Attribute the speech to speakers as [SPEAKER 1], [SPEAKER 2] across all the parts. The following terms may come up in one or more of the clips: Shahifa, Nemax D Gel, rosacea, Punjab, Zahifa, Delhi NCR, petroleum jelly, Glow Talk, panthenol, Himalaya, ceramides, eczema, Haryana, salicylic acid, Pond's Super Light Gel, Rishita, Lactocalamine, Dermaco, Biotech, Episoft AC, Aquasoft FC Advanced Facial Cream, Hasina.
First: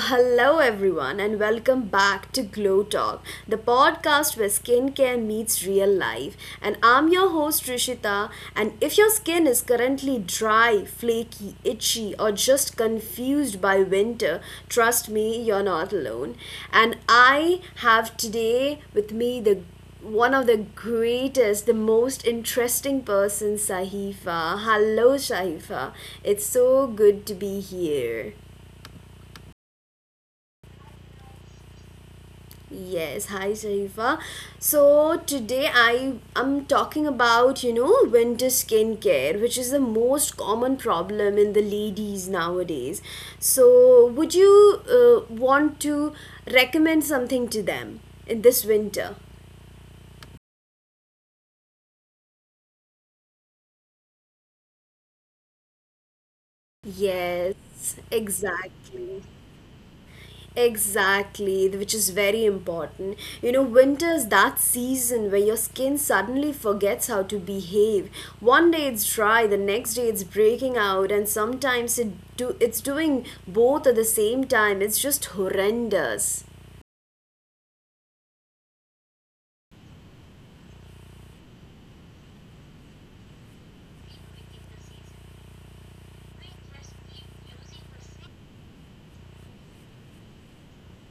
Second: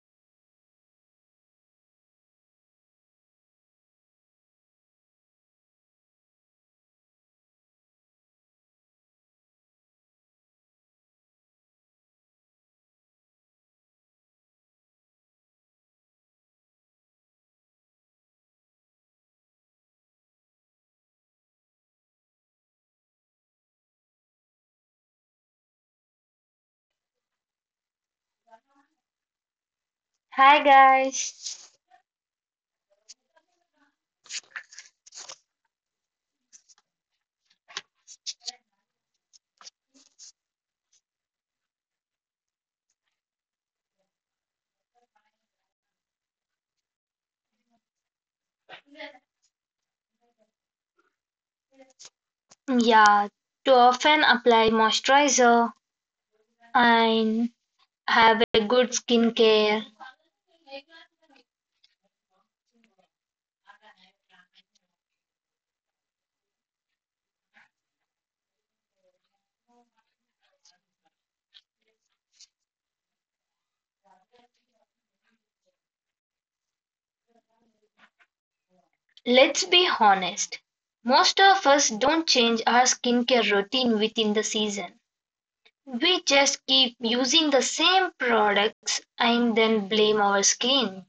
[SPEAKER 1] hello everyone and welcome back to Glow Talk, the podcast where skincare meets real life. And I'm your host Rishita. And if your skin is currently dry, flaky, itchy, or just confused by winter, trust me, you're not alone. And I have today with me the one of the greatest, the most interesting person, Sahifa. Hello, Sahifa. It's so good to be here.
[SPEAKER 2] Hi guys.
[SPEAKER 1] Yes, hi Sharifa. So today I am talking about winter skincare, which is the most common problem in the ladies nowadays. So would you want to recommend something to them in this winter?
[SPEAKER 2] Yeah, to often apply moisturizer and
[SPEAKER 1] Yes,
[SPEAKER 2] have a good
[SPEAKER 1] exactly.
[SPEAKER 2] skincare.
[SPEAKER 1] Exactly, which is very important. You know, winter is that season where your skin suddenly forgets how to behave. One day it's dry, the next day it's breaking out, and sometimes it's doing both at the same time. It's just horrendous.
[SPEAKER 2] Let's be honest. Most of us don't change our skincare routine within the season. We just keep using the same products and then blame our skin.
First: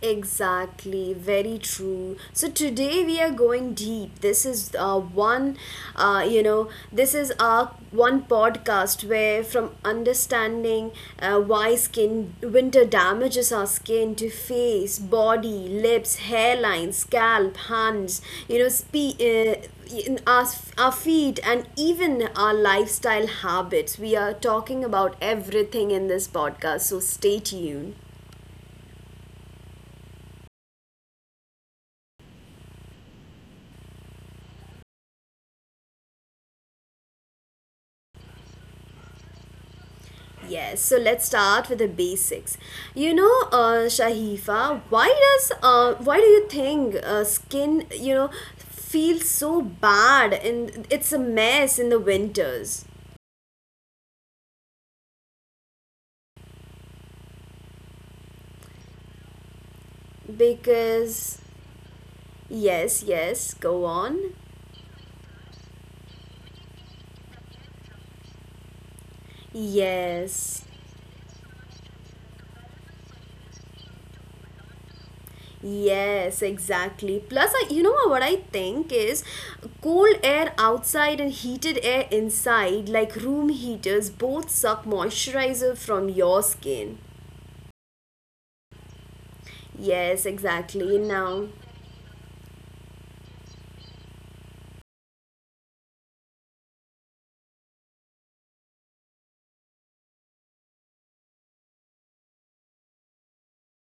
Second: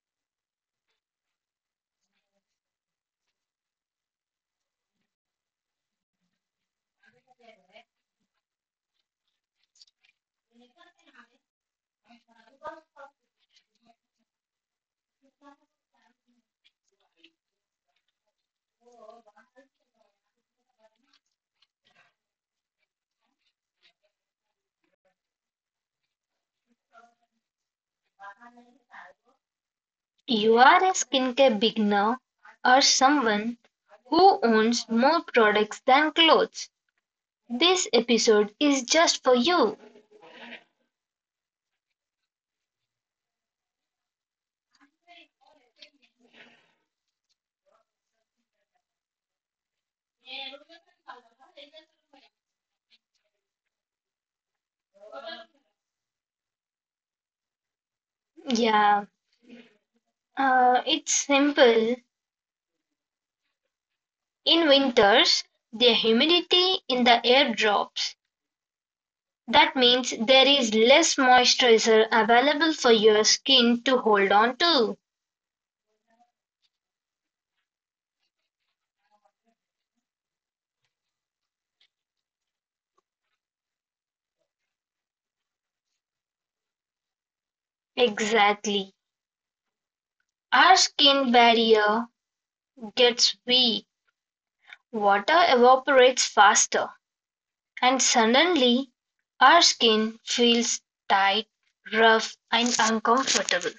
[SPEAKER 1] Exactly, very true. So today we are going deep. This is one, you know, this is our one podcast where from understanding why skin winter damages our skin to face, body, lips, hairline, scalp, hands, you know, spe- uh, in our feet and even our lifestyle habits. We are talking about everything in this podcast, so stay tuned.
[SPEAKER 2] You are a skincare beginner or someone who owns more products than clothes. This episode is just for you.
[SPEAKER 1] Yes, so let's start with the basics. You know, Shahifa, why do you think skin feels so bad and it's a mess in the winters?
[SPEAKER 2] Yeah, it's
[SPEAKER 1] Because
[SPEAKER 2] simple.
[SPEAKER 1] yes, yes, go on.
[SPEAKER 2] In winters, the humidity in the air drops. That means there
[SPEAKER 1] Yes.
[SPEAKER 2] is less moisturizer available for your skin to hold on to.
[SPEAKER 1] Yes, exactly. Plus, you know what I think is cold air outside and heated air inside, like room heaters, both suck moisturizer from your skin.
[SPEAKER 2] Exactly.
[SPEAKER 1] Yes,
[SPEAKER 2] Our
[SPEAKER 1] exactly.
[SPEAKER 2] skin
[SPEAKER 1] Now,
[SPEAKER 2] barrier gets weak. Water evaporates faster, and suddenly our skin feels tight, rough, and uncomfortable,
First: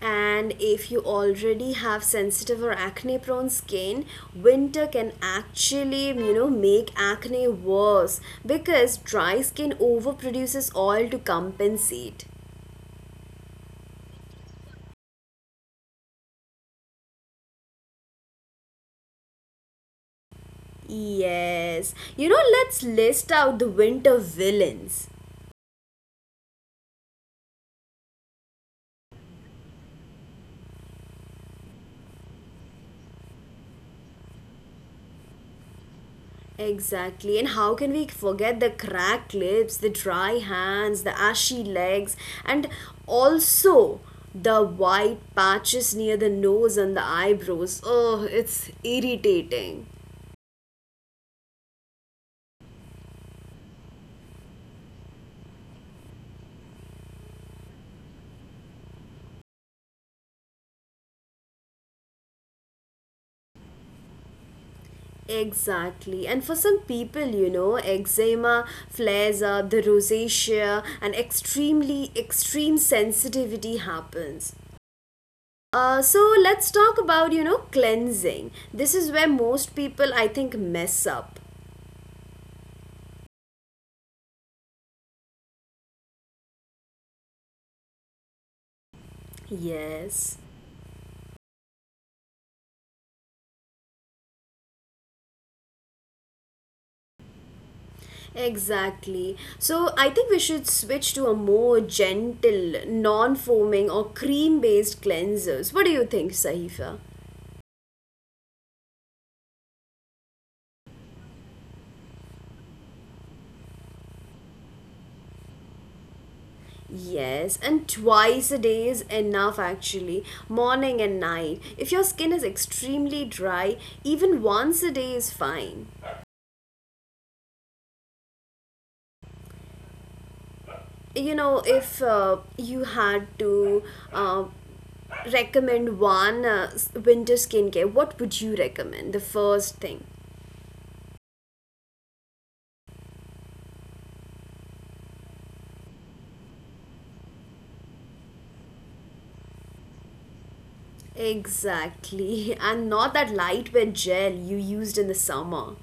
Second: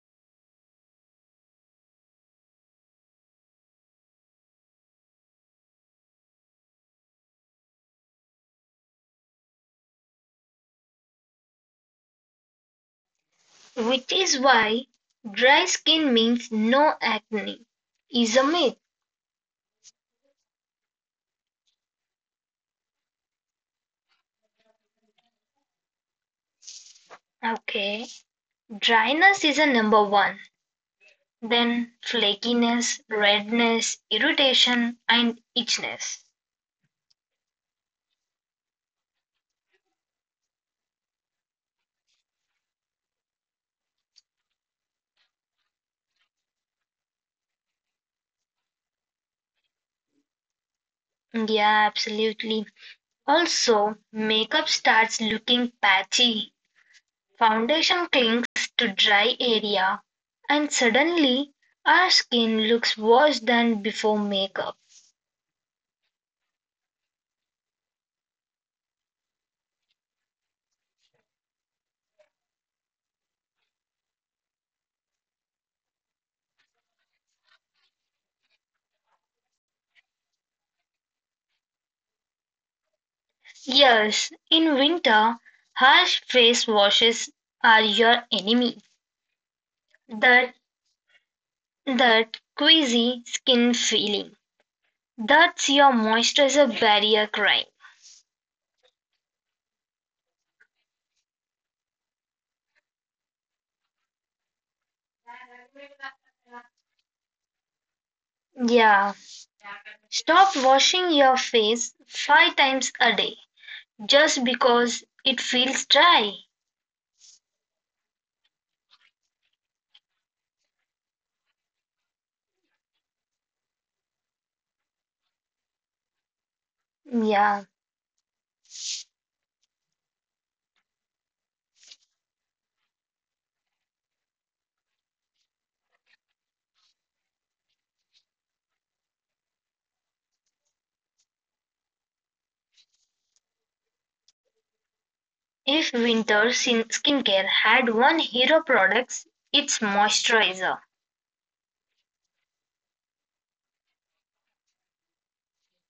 [SPEAKER 1] and if you already have sensitive or acne prone skin, winter can actually, make acne worse because dry skin overproduces oil to compensate.
[SPEAKER 2] which is why dry skin means no acne is a myth.
[SPEAKER 1] Yes. You know, let's list out the winter villains.
[SPEAKER 2] Okay, dryness is a number one, then flakiness, redness, irritation, and itchiness.
[SPEAKER 1] Exactly. And how can we forget the cracked lips, the dry hands, the ashy legs, and also the white patches near the nose and the eyebrows? Oh, it's irritating.
[SPEAKER 2] Yeah, absolutely. Also, makeup starts looking patchy, foundation clings to dry area, and suddenly our skin looks worse than before makeup.
[SPEAKER 1] Exactly. And for some people, you know, eczema flares up, the rosacea, and extremely extreme sensitivity happens. So let's talk about cleansing. This is where most people I think mess up.
[SPEAKER 2] Yes, in winter, harsh face washes are your enemy.
[SPEAKER 1] Yes,
[SPEAKER 2] That that queasy skin feeling. That's your moisturizer barrier crying.
[SPEAKER 1] exactly. So I think we should switch to a more gentle, non foaming, or cream based cleansers. What do you think, Sahifa?
[SPEAKER 2] Yeah. Stop washing your face five times a day just because it feels dry.
[SPEAKER 1] Yes, and twice a day is enough actually, morning and night. If your skin is extremely dry, even once a day is fine.
[SPEAKER 2] Yeah.
[SPEAKER 1] You know, if you had to uh, recommend one winter skincare, what would you recommend? The first thing.
[SPEAKER 2] If winter skincare had one hero product, it's moisturizer.
[SPEAKER 1] Exactly. And not that lightweight gel you used in the summer.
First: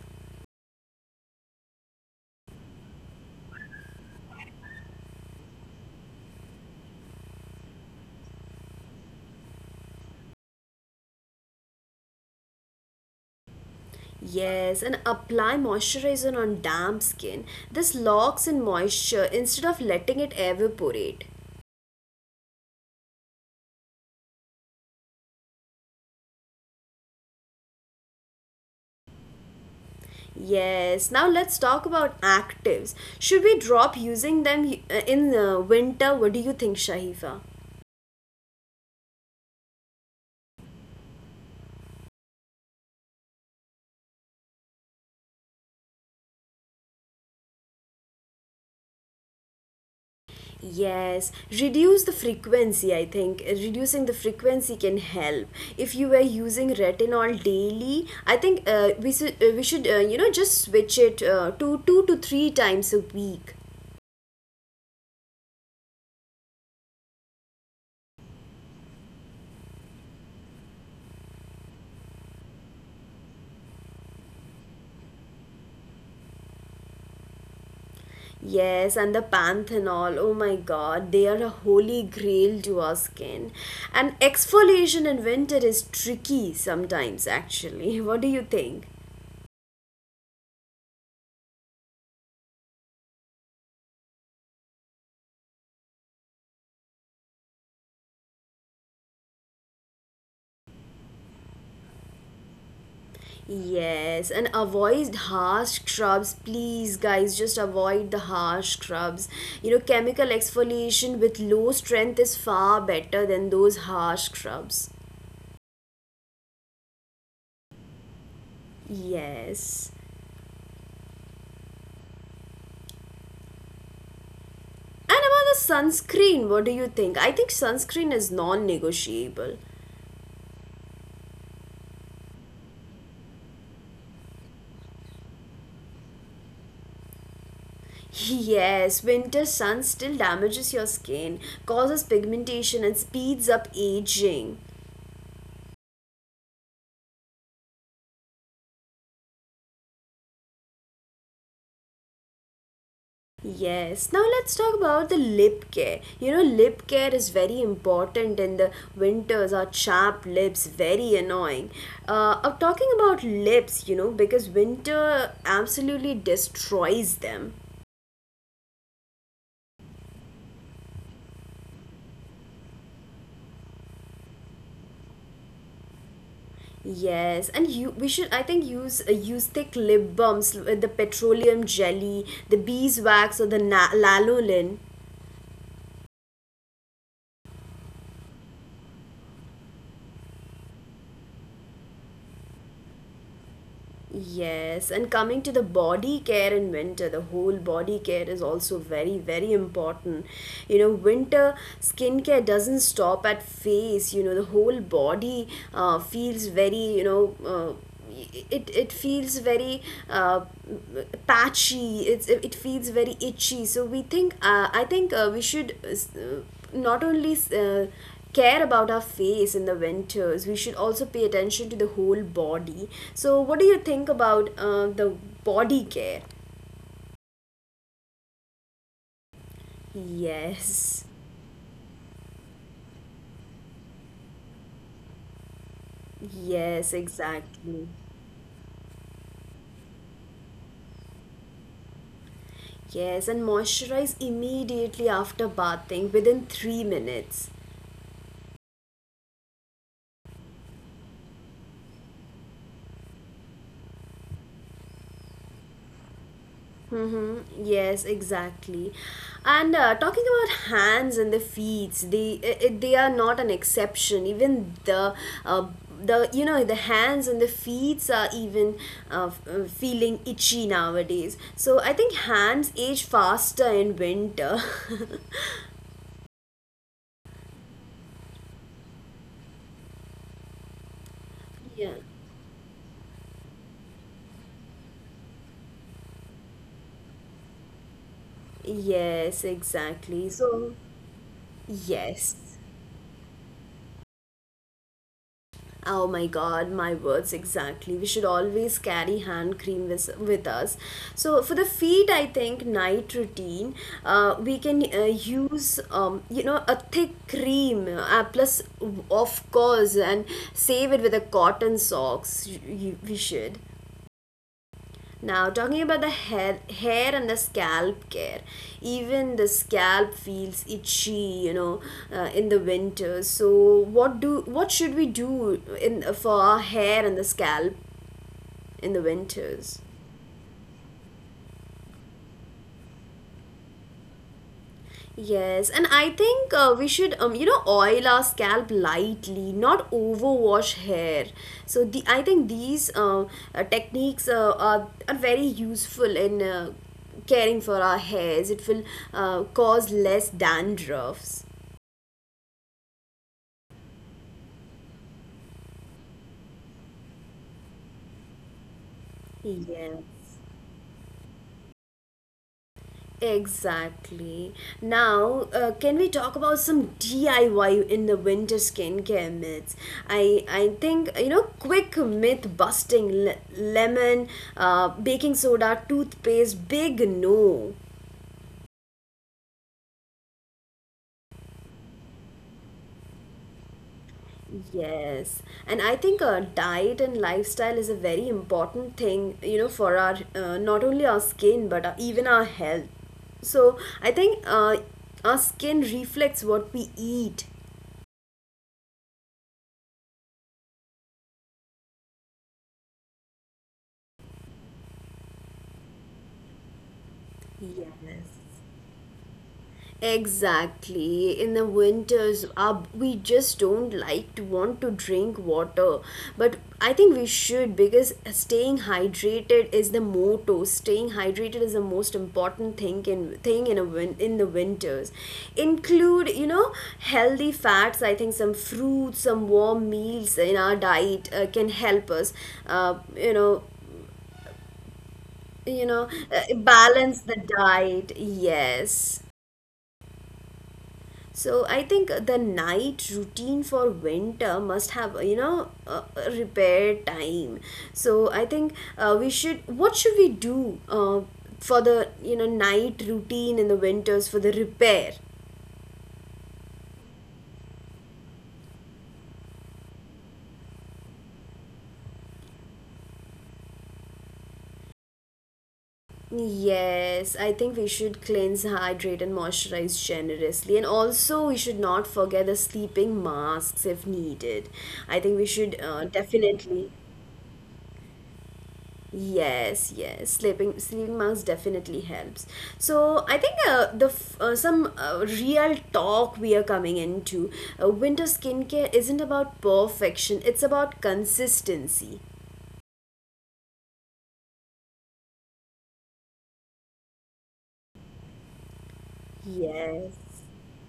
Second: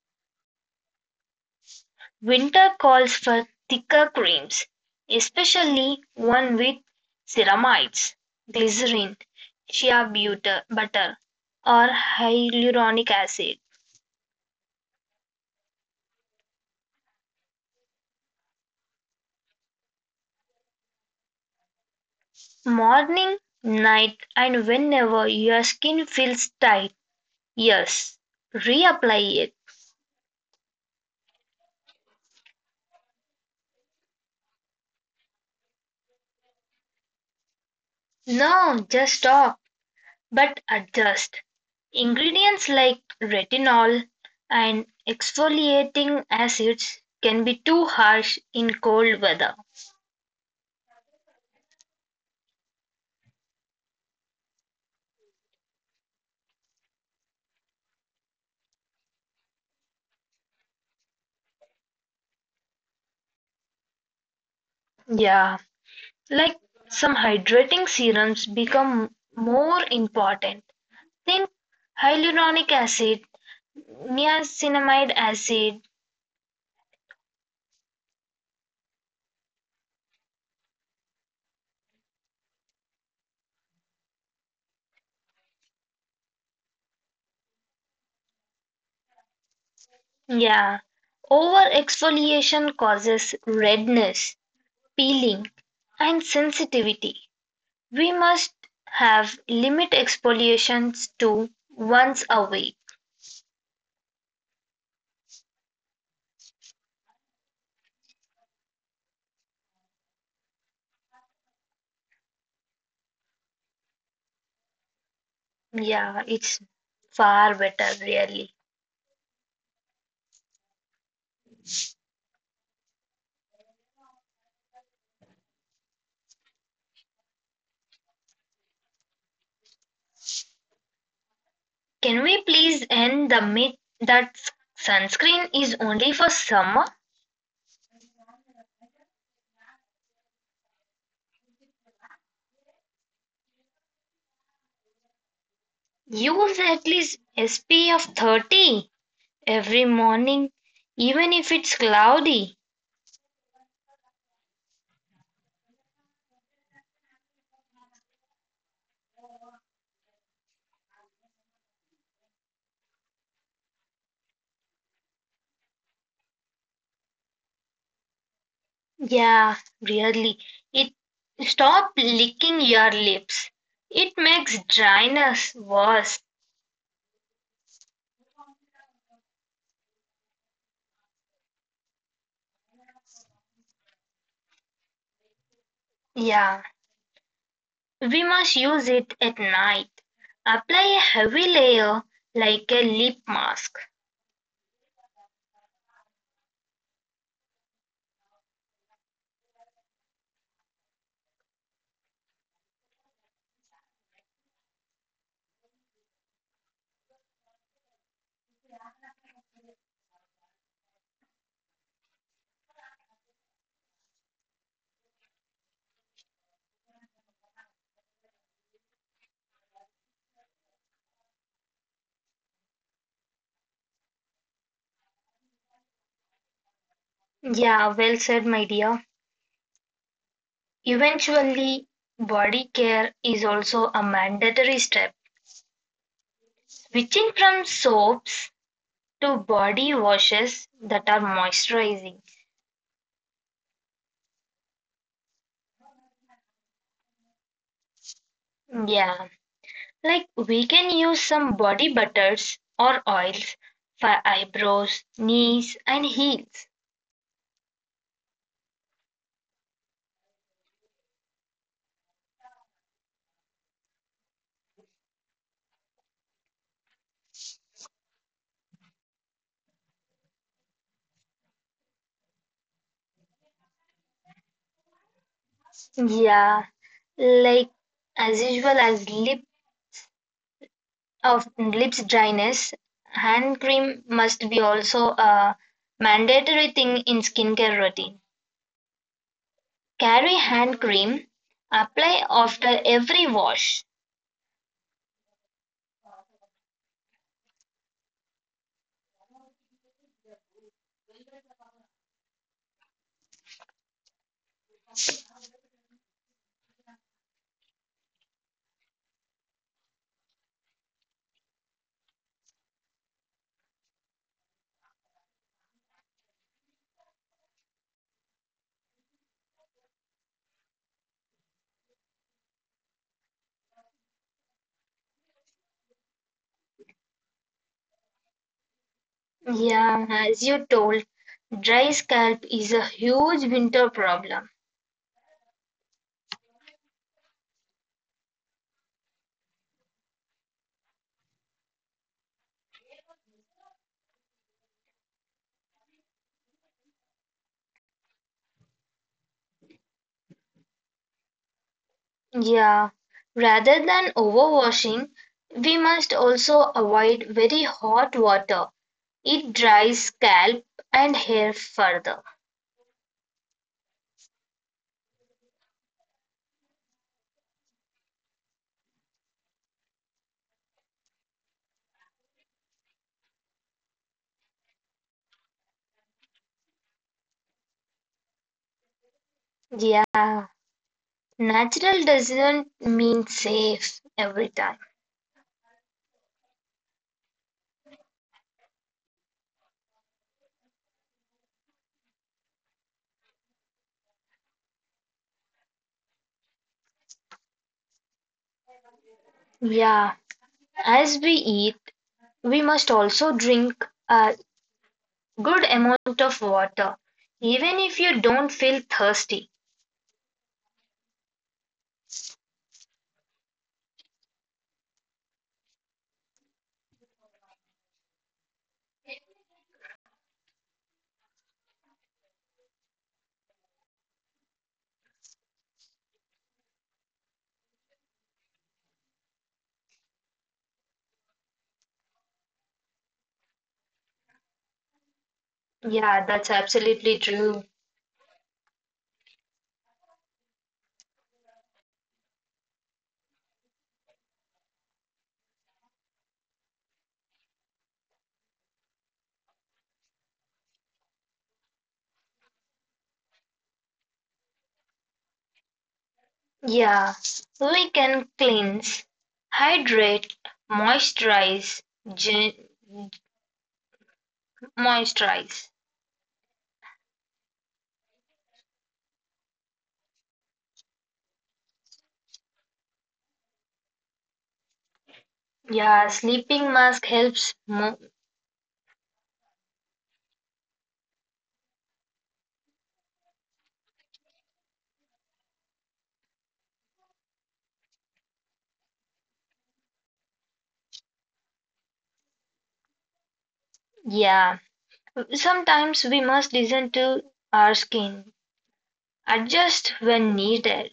[SPEAKER 2] Winter calls for thicker creams, especially one with ceramides, glycerin, shea butter or hyaluronic acid.
[SPEAKER 1] Yes, and apply moisturizer on damp skin. This locks in moisture instead of letting it evaporate.
[SPEAKER 2] Morning, night and whenever your skin feels tight, yes, reapply it.
[SPEAKER 1] Yes, now let's talk about actives. Should we drop using them in winter? What do you think, Shahifa?
[SPEAKER 2] No, just stop, but adjust. Ingredients like retinol and exfoliating acids can be too harsh in cold weather.
[SPEAKER 1] Yes, reduce the frequency. I think reducing the frequency can help. If you were using retinol daily, I think we should just switch it to two to three times a week.
[SPEAKER 2] Yeah, like some hydrating serums become more important. Think hyaluronic acid, niacinamide acid.
[SPEAKER 1] Yes, and the panthenol. Oh my God, they are a holy grail to our skin. And exfoliation in winter is tricky sometimes. Actually, what do you think?
[SPEAKER 2] Yeah, over exfoliation causes redness, peeling, and sensitivity. We must have limit exfoliations to once a week.
[SPEAKER 1] Yes, and avoid harsh scrubs. Please, guys, just avoid the harsh scrubs. You know, chemical exfoliation with low strength is far better than those harsh scrubs.
[SPEAKER 2] Yeah, it's far better, really.
[SPEAKER 1] Yes. And about the sunscreen, what do you think? I think sunscreen is non negotiable.
[SPEAKER 2] Can we please end the myth that sunscreen is only for summer?
[SPEAKER 1] Yes, winter sun still damages your skin, causes pigmentation, and speeds up aging.
[SPEAKER 2] Use at least SPF 30 every morning, even if it's cloudy.
[SPEAKER 1] Yes. Now let's talk about the lip care. You know, lip care is very important in the winters. Our chapped lips very annoying. I'm talking about lips. You know, because winter absolutely destroys them.
[SPEAKER 2] Yeah, really. It Stop licking your lips. It makes dryness worse.
[SPEAKER 1] Yes, and you we should I think use thick lip balms with the petroleum jelly, the beeswax or the lanolin.
[SPEAKER 2] Yeah, we must use it at night. Apply a heavy layer like a lip mask.
[SPEAKER 1] Yes, and coming to the body care in winter, the whole body care is also very, very important. You know, winter skincare doesn't stop at face. You know, the whole body feels very, it feels very uh, patchy. It feels very itchy. So I think we should not only care about our face in the winters, we should also pay attention to the whole body. So, what do you think about the body care?
[SPEAKER 2] Yeah, well said, my dear.
[SPEAKER 1] Yes,
[SPEAKER 2] Eventually, body care is also a mandatory step,
[SPEAKER 1] yes,
[SPEAKER 2] switching from
[SPEAKER 1] exactly.
[SPEAKER 2] soaps to body washes that are moisturizing.
[SPEAKER 1] Yes, and moisturize immediately after bathing within 3 minutes.
[SPEAKER 2] Yeah. Like we can use some body butters or oils for eyebrows, knees and heels.
[SPEAKER 1] Mm-hmm. Yes, exactly. And talking about hands and the feet, they are not an exception. Even the uh, the you know the hands and the feet are even feeling itchy nowadays. So I think hands age faster in winter.
[SPEAKER 2] Yeah, like as usual as lip of
[SPEAKER 1] Yeah.
[SPEAKER 2] lips dryness, hand cream must be also a mandatory thing in skincare routine.
[SPEAKER 1] Yes, exactly.
[SPEAKER 2] Carry
[SPEAKER 1] So
[SPEAKER 2] hand cream, apply
[SPEAKER 1] yes.
[SPEAKER 2] after every wash.
[SPEAKER 1] Oh my God, my words exactly. We should always carry hand cream with us. So, for the feet, I think night routine, we can use, a thick cream, plus, of course, and save it with a cotton socks. We should. Now, talking about the hair and the scalp care, even the scalp feels itchy, in the winter. So, what should we do in for our hair and the scalp in the winters?
[SPEAKER 2] Yeah, as you told, dry scalp is a huge winter problem.
[SPEAKER 1] Yes, and I think we should, oil our scalp lightly, not overwash hair. So the I think these techniques are very useful in caring for our hairs. It will cause less dandruffs.
[SPEAKER 2] Yeah, rather than overwashing, we must also avoid very hot water. It
[SPEAKER 1] Yeah.
[SPEAKER 2] dries scalp and hair further.
[SPEAKER 1] Exactly. Now, can we talk about some DIY in the winter skincare myths? I think quick myth busting lemon, baking soda, toothpaste, big no.
[SPEAKER 2] Yeah, natural doesn't mean safe every time.
[SPEAKER 1] Yes, and I think diet and lifestyle is a very important thing, for our not only our skin but even our health. So I think our skin reflects what we eat.
[SPEAKER 2] Yeah, as we eat, we must also drink a good amount of water, even if you
[SPEAKER 1] Yes.
[SPEAKER 2] don't feel thirsty.
[SPEAKER 1] Exactly. In the winters, we just don't like to want to drink water. But I think we should because staying hydrated is the motto. Staying hydrated is the most important thing in the winters. Include healthy fats. I think some fruits, some warm meals in our diet can help us. Uh, you know
[SPEAKER 2] Yeah, that's
[SPEAKER 1] Balance
[SPEAKER 2] absolutely
[SPEAKER 1] the
[SPEAKER 2] true.
[SPEAKER 1] diet. Yes. So I think the night routine for winter must have a repair time. So I think we should what should we do for the night routine in the winters for the repair?
[SPEAKER 2] Yeah, we can cleanse, hydrate, moisturize, gen- moisturize.
[SPEAKER 1] Yes, I think we should cleanse, hydrate, and moisturize generously. And also, we should not forget the sleeping masks if needed. I think we should
[SPEAKER 2] Yeah, sleeping
[SPEAKER 1] definitely.
[SPEAKER 2] mask helps.
[SPEAKER 1] Yes, yes, sleeping mask definitely helps. So I think some real talk we are coming into winter skincare isn't about perfection; it's about consistency.
[SPEAKER 2] Yeah, sometimes we must listen to our skin, adjust
[SPEAKER 1] Yes.
[SPEAKER 2] when needed.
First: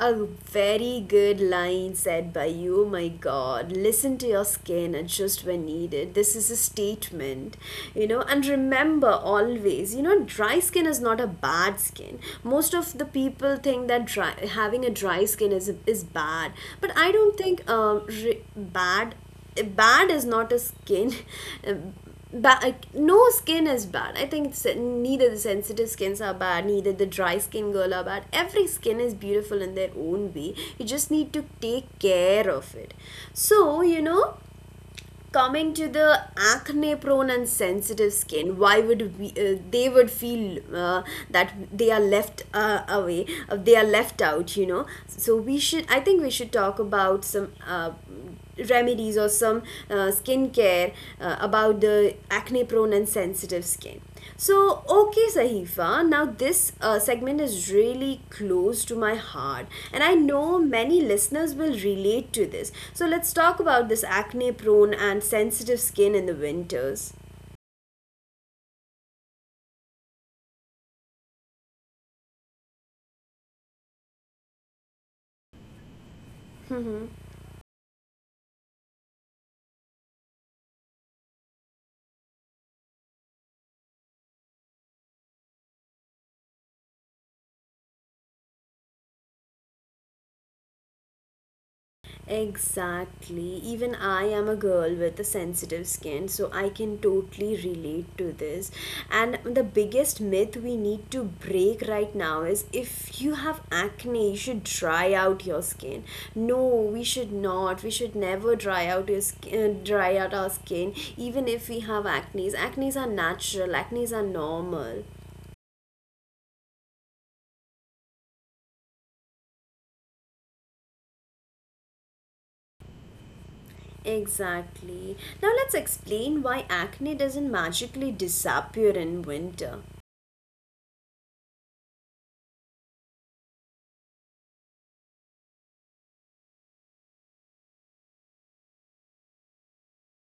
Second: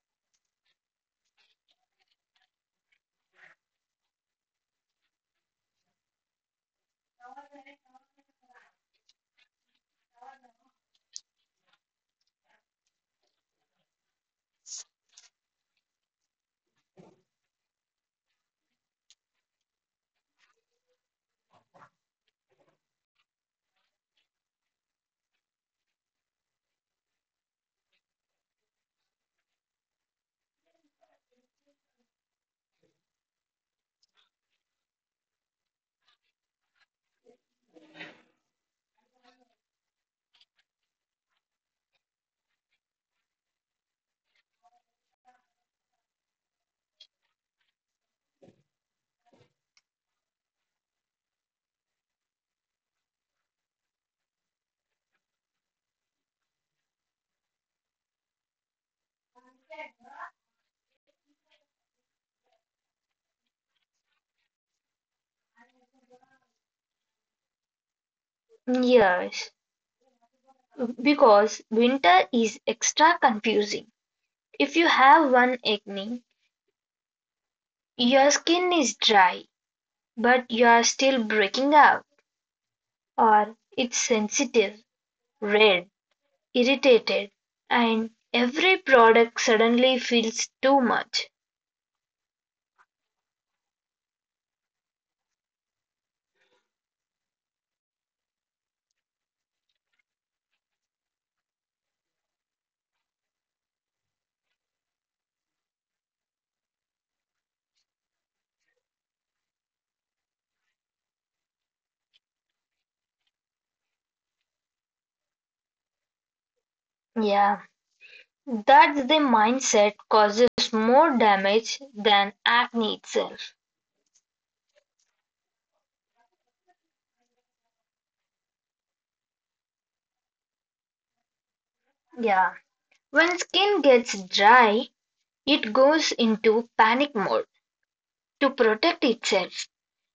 [SPEAKER 1] A very good line said by you, my God. Listen to your skin adjust when needed. This is a statement. And remember always, dry skin is not a bad skin. Most of the people think that dry, having a dry skin is bad, but I don't think bad is not a skin. Like, no skin is bad. I think it's, neither the sensitive skins are bad, neither the dry skin girl are bad. Every skin is beautiful in their own way. You just need to take care of it. So, coming to the acne prone and sensitive skin, why would we they would feel that they are left away they are left out. So we should I think we should talk about some remedies or some skincare about the acne prone and sensitive skin. So, okay, Sahifa, now this segment is really close to my heart, and I know many listeners will relate to this. So, let's talk about this acne prone and sensitive skin in the winters.
[SPEAKER 2] Yes, because winter is extra confusing. If you have one acne, your skin is dry, but you are still breaking out, or it's sensitive, red irritated, and every product suddenly feels too much.
[SPEAKER 1] Exactly. Even I am a girl with a sensitive skin, so I can totally relate to this. And the biggest myth we need to break right now is if you have acne, you should dry out your skin. No, we should not. We should never dry out our skin, even if we have acne. Acnes are natural. Acnes are normal.
[SPEAKER 2] Yeah, that's the mindset causes more damage than acne itself.
[SPEAKER 1] Exactly. Now let's explain why acne doesn't magically disappear in winter.
[SPEAKER 2] Yeah, when skin gets dry, it goes into panic mode to protect itself.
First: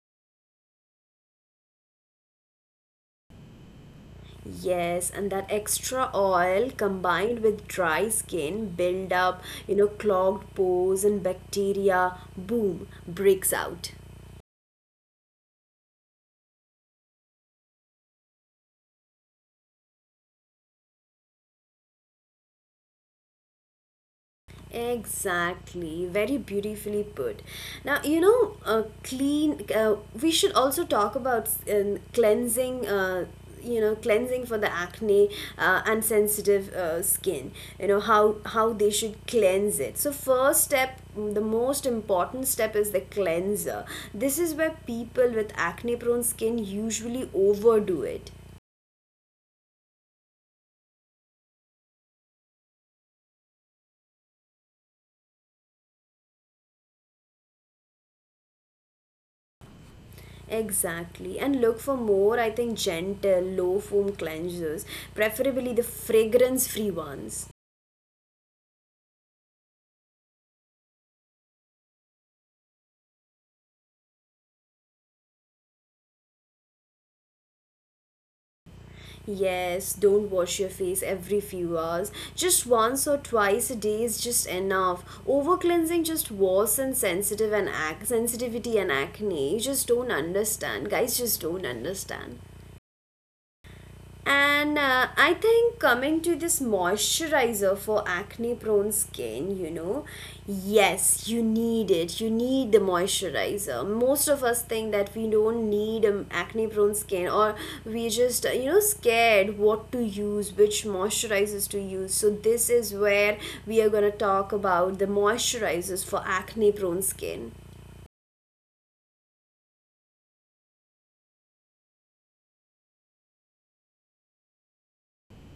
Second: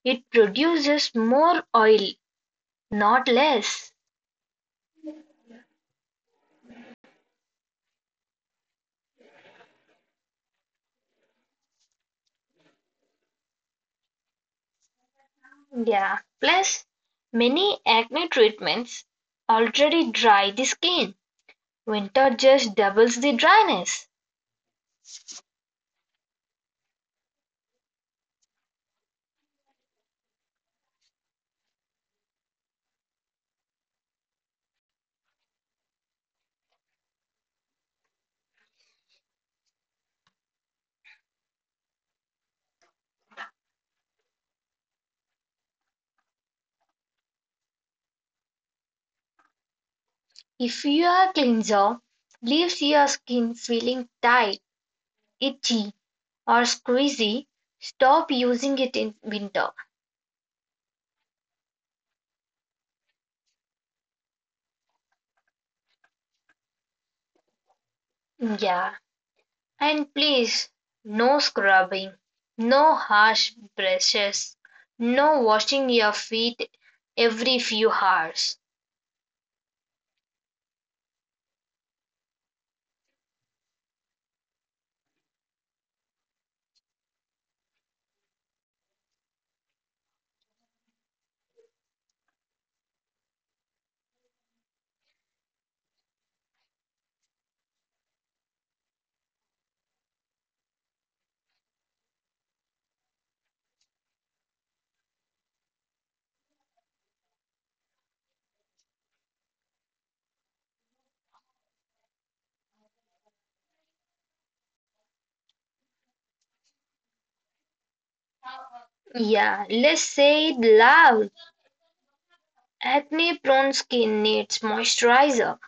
[SPEAKER 2] It produces more oil, not less.
[SPEAKER 1] Yes, and that extra oil combined with dry skin build up, clogged pores and bacteria, boom, breaks out.
[SPEAKER 2] Yeah, plus many acne treatments already dry the skin. Winter just doubles the dryness.
[SPEAKER 1] Exactly, very beautifully put. Now, we should also talk about cleansing. You know, cleansing for the acne and sensitive skin, you know, how they should cleanse it. So first step, the most important step is the cleanser. This is where people with acne prone skin usually overdo it.
[SPEAKER 2] If your cleanser leaves your skin feeling tight, itchy, or squeezy, stop using it in winter.
[SPEAKER 1] Exactly, and look for more, I think, gentle, low foam cleansers, preferably the fragrance free ones.
[SPEAKER 2] Yeah, and please, no scrubbing, no harsh brushes, no washing your feet every few hours.
[SPEAKER 1] Yes, don't wash your face every few hours. Just once or twice a day is just enough. Over cleansing just worsens sensitive and sensitivity and acne. You just don't understand. Guys just don't understand. And I think coming to this moisturizer for acne prone skin, you know, yes, you need it. You need the moisturizer. Most of us think that we don't need acne prone skin, or you know, scared what to use, which moisturizers to use. So, this is where we are going to talk about the moisturizers for acne prone skin.
[SPEAKER 2] Yeah, let's say it loud. Acne prone skin needs moisturizer.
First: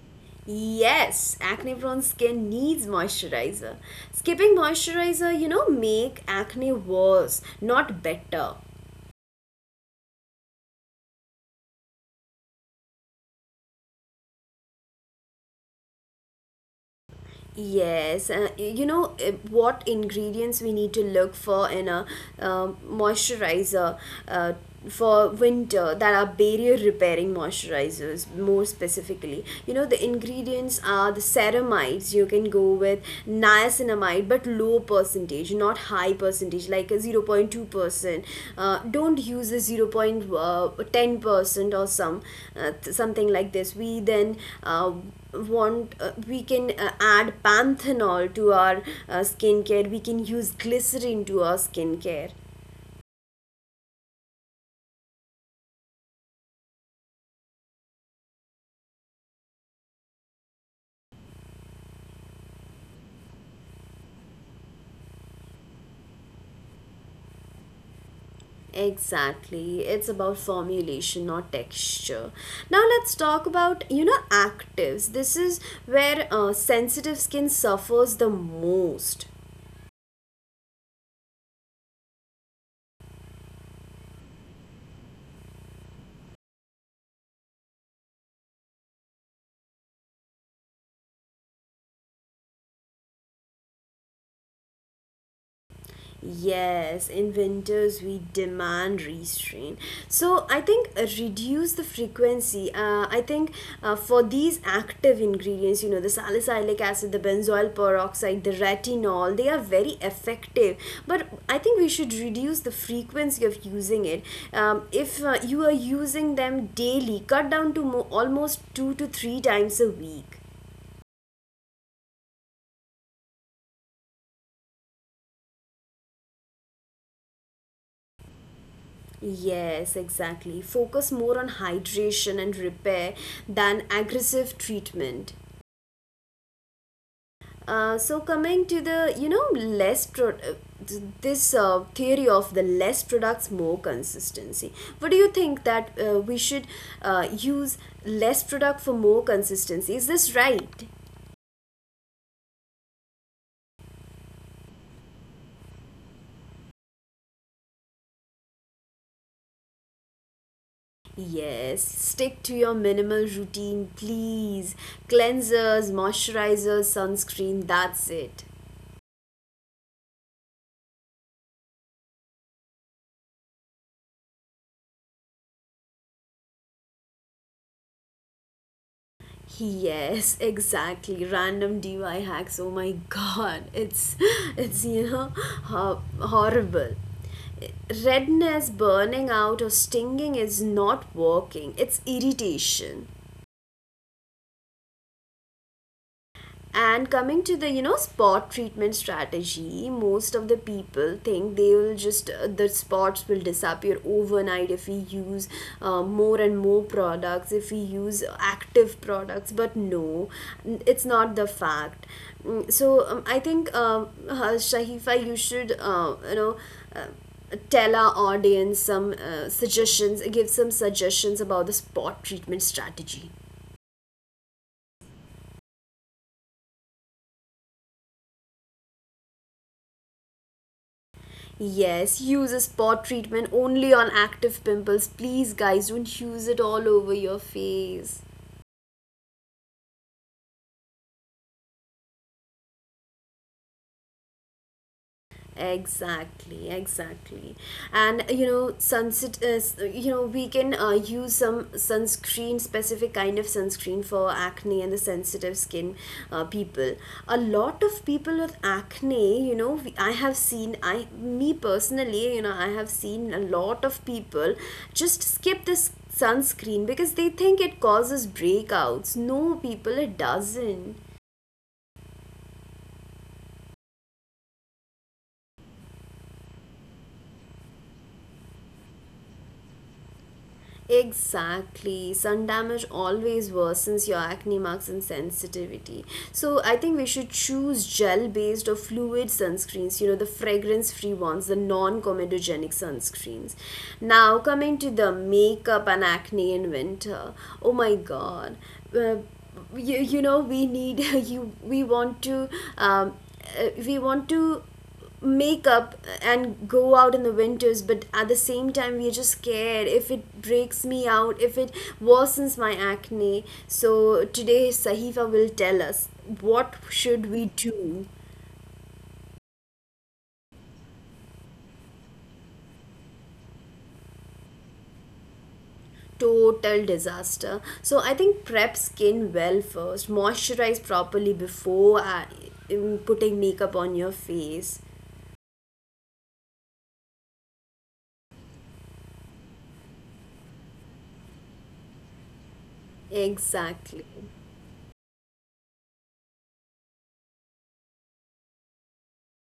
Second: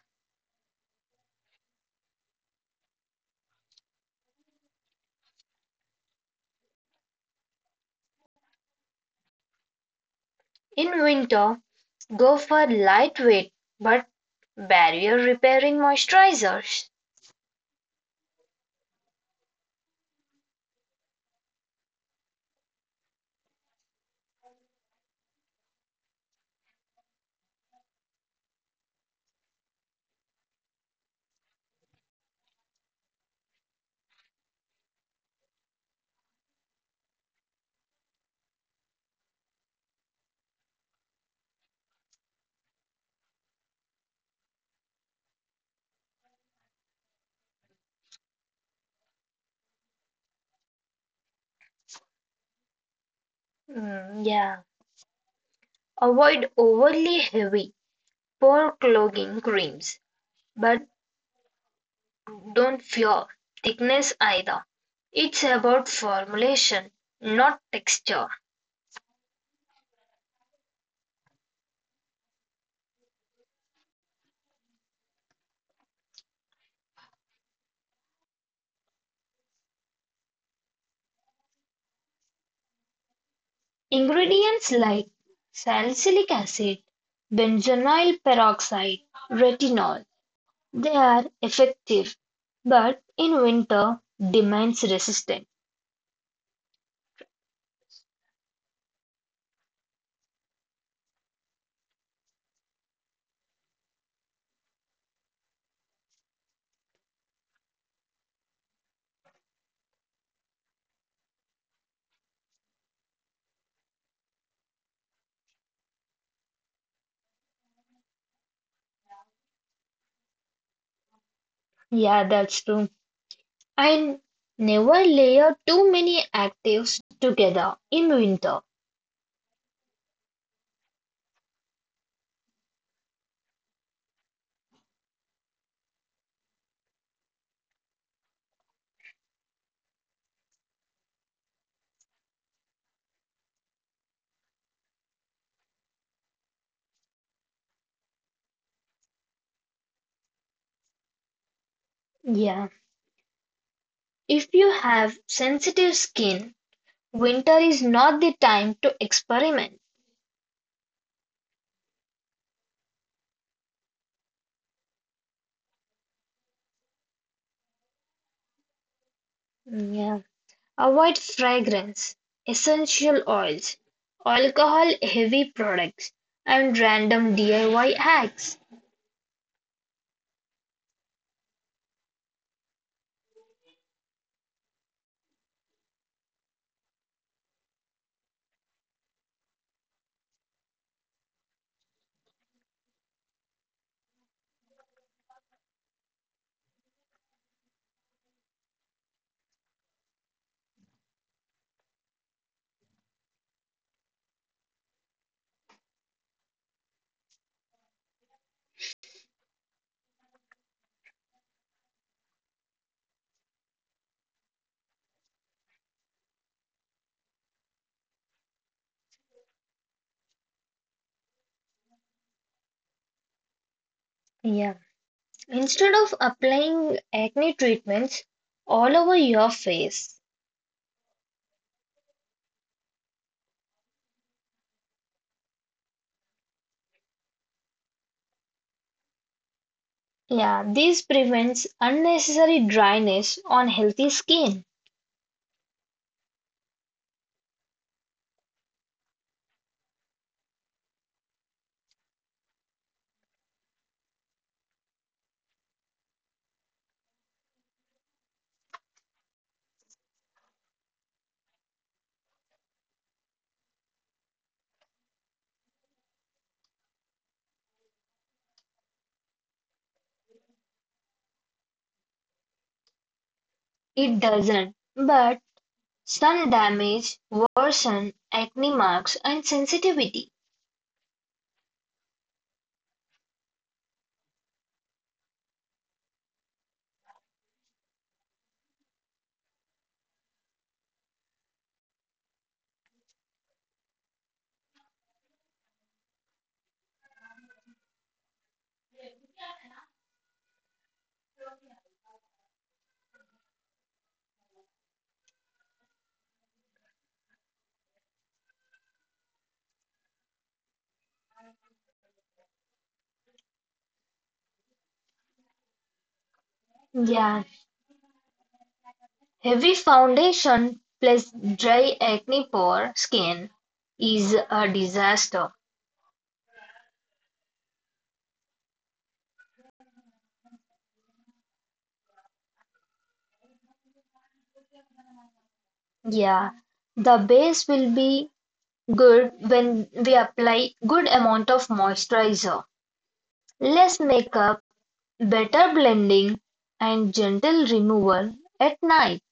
[SPEAKER 1] Yes, acne prone skin needs moisturizer. Skipping moisturizer, you know, make acne worse, not better.
[SPEAKER 2] In winter, go for lightweight but barrier repairing moisturizers.
[SPEAKER 1] Yes, you know, what ingredients we need to look for in a moisturizer uh, for winter that are barrier repairing moisturizers more specifically. You know, the ingredients are the ceramides. You can go with niacinamide but low percentage, not high percentage, like a 0.2%. Don't use a 0.10% or some something like this. We then want we can add panthenol to our skincare. We can use glycerin to our skincare.
[SPEAKER 2] Mm, yeah. Avoid overly heavy, pore clogging creams, but don't fear thickness either. It's about formulation, not texture.
[SPEAKER 1] Exactly, it's about formulation, not texture. Now let's talk about, you know, actives. This is where sensitive skin suffers the most.
[SPEAKER 2] Ingredients like salicylic acid, benzoyl peroxide, retinol, they are effective, but in winter, demands resistance.
[SPEAKER 1] Yes, in winters we demand restraint. So I think reduce the frequency. I think for these active ingredients, you know, the salicylic acid, the benzoyl peroxide, the retinol, they are very effective. But I think we should reduce the frequency of using it. If you are using them daily, cut down to almost 2 to 3 times a week.
[SPEAKER 2] Yeah, that's true. And never layer too many actives together in winter.
[SPEAKER 1] Yes, exactly. Focus more on hydration and repair than aggressive treatment. So coming to the, you know, less pro- th- this theory of the less products more consistency, what do you think that we should use less product for more consistency? Is this right?
[SPEAKER 2] Yeah. If you have sensitive skin, winter is not the time to experiment.
[SPEAKER 1] Yes, stick to your minimal routine, please. Cleansers, moisturizers, sunscreen, that's it.
[SPEAKER 2] Yeah. Avoid fragrance, essential oils, alcohol heavy products, and random DIY hacks.
[SPEAKER 1] Yes, exactly. Random DIY hacks. Oh my god. It's you know horrible. Redness, burning out or stinging is not working. It's irritation. And coming to the, you know, spot treatment strategy, most of the people think they will just, the spots will disappear overnight if we use more and more products, if we use active products. But no, it's not the fact. Mm, so I think Shahifa, you should you know. Uh, Tell our audience some suggestions, give some suggestions about the spot treatment strategy.
[SPEAKER 2] Yeah. Instead of applying acne treatments all over your face.
[SPEAKER 1] Yes, use a spot treatment only on active pimples. Please, guys, don't use it all over your face.
[SPEAKER 2] Yeah, this prevents unnecessary dryness on healthy skin.
[SPEAKER 1] Exactly, exactly. And you know, sunset is, you know, we can use some sunscreen, specific kind of sunscreen for acne and the sensitive skin people. A lot of people with acne, you know, I have seen, me personally, you know, I have seen a lot of people just skip this sunscreen because they think it causes breakouts. No, people, it doesn't.
[SPEAKER 2] It doesn't, but sun damage worsen acne marks and sensitivity.
[SPEAKER 1] Exactly. Sun damage always worsens your acne marks and sensitivity. So I think we should choose gel based or fluid sunscreens, you know, the fragrance free ones, the non comedogenic sunscreens. Now, coming to the makeup and acne in winter. Oh my god. Uh, you know, we need, um, we want to makeup and go out in the winters, but at the same time we're just scared if it breaks me out, if it worsens my acne. So today Sahifa will tell us what should we
[SPEAKER 2] Yeah,
[SPEAKER 1] do.
[SPEAKER 2] heavy foundation plus dry acne-prone skin is a disaster.
[SPEAKER 1] Total disaster. So I think prep skin well first, moisturize properly before putting makeup on your face.
[SPEAKER 2] Yeah, the base will be good when we apply good amount of moisturizer,
[SPEAKER 1] Exactly.
[SPEAKER 2] less makeup, better blending, and gentle removal at night.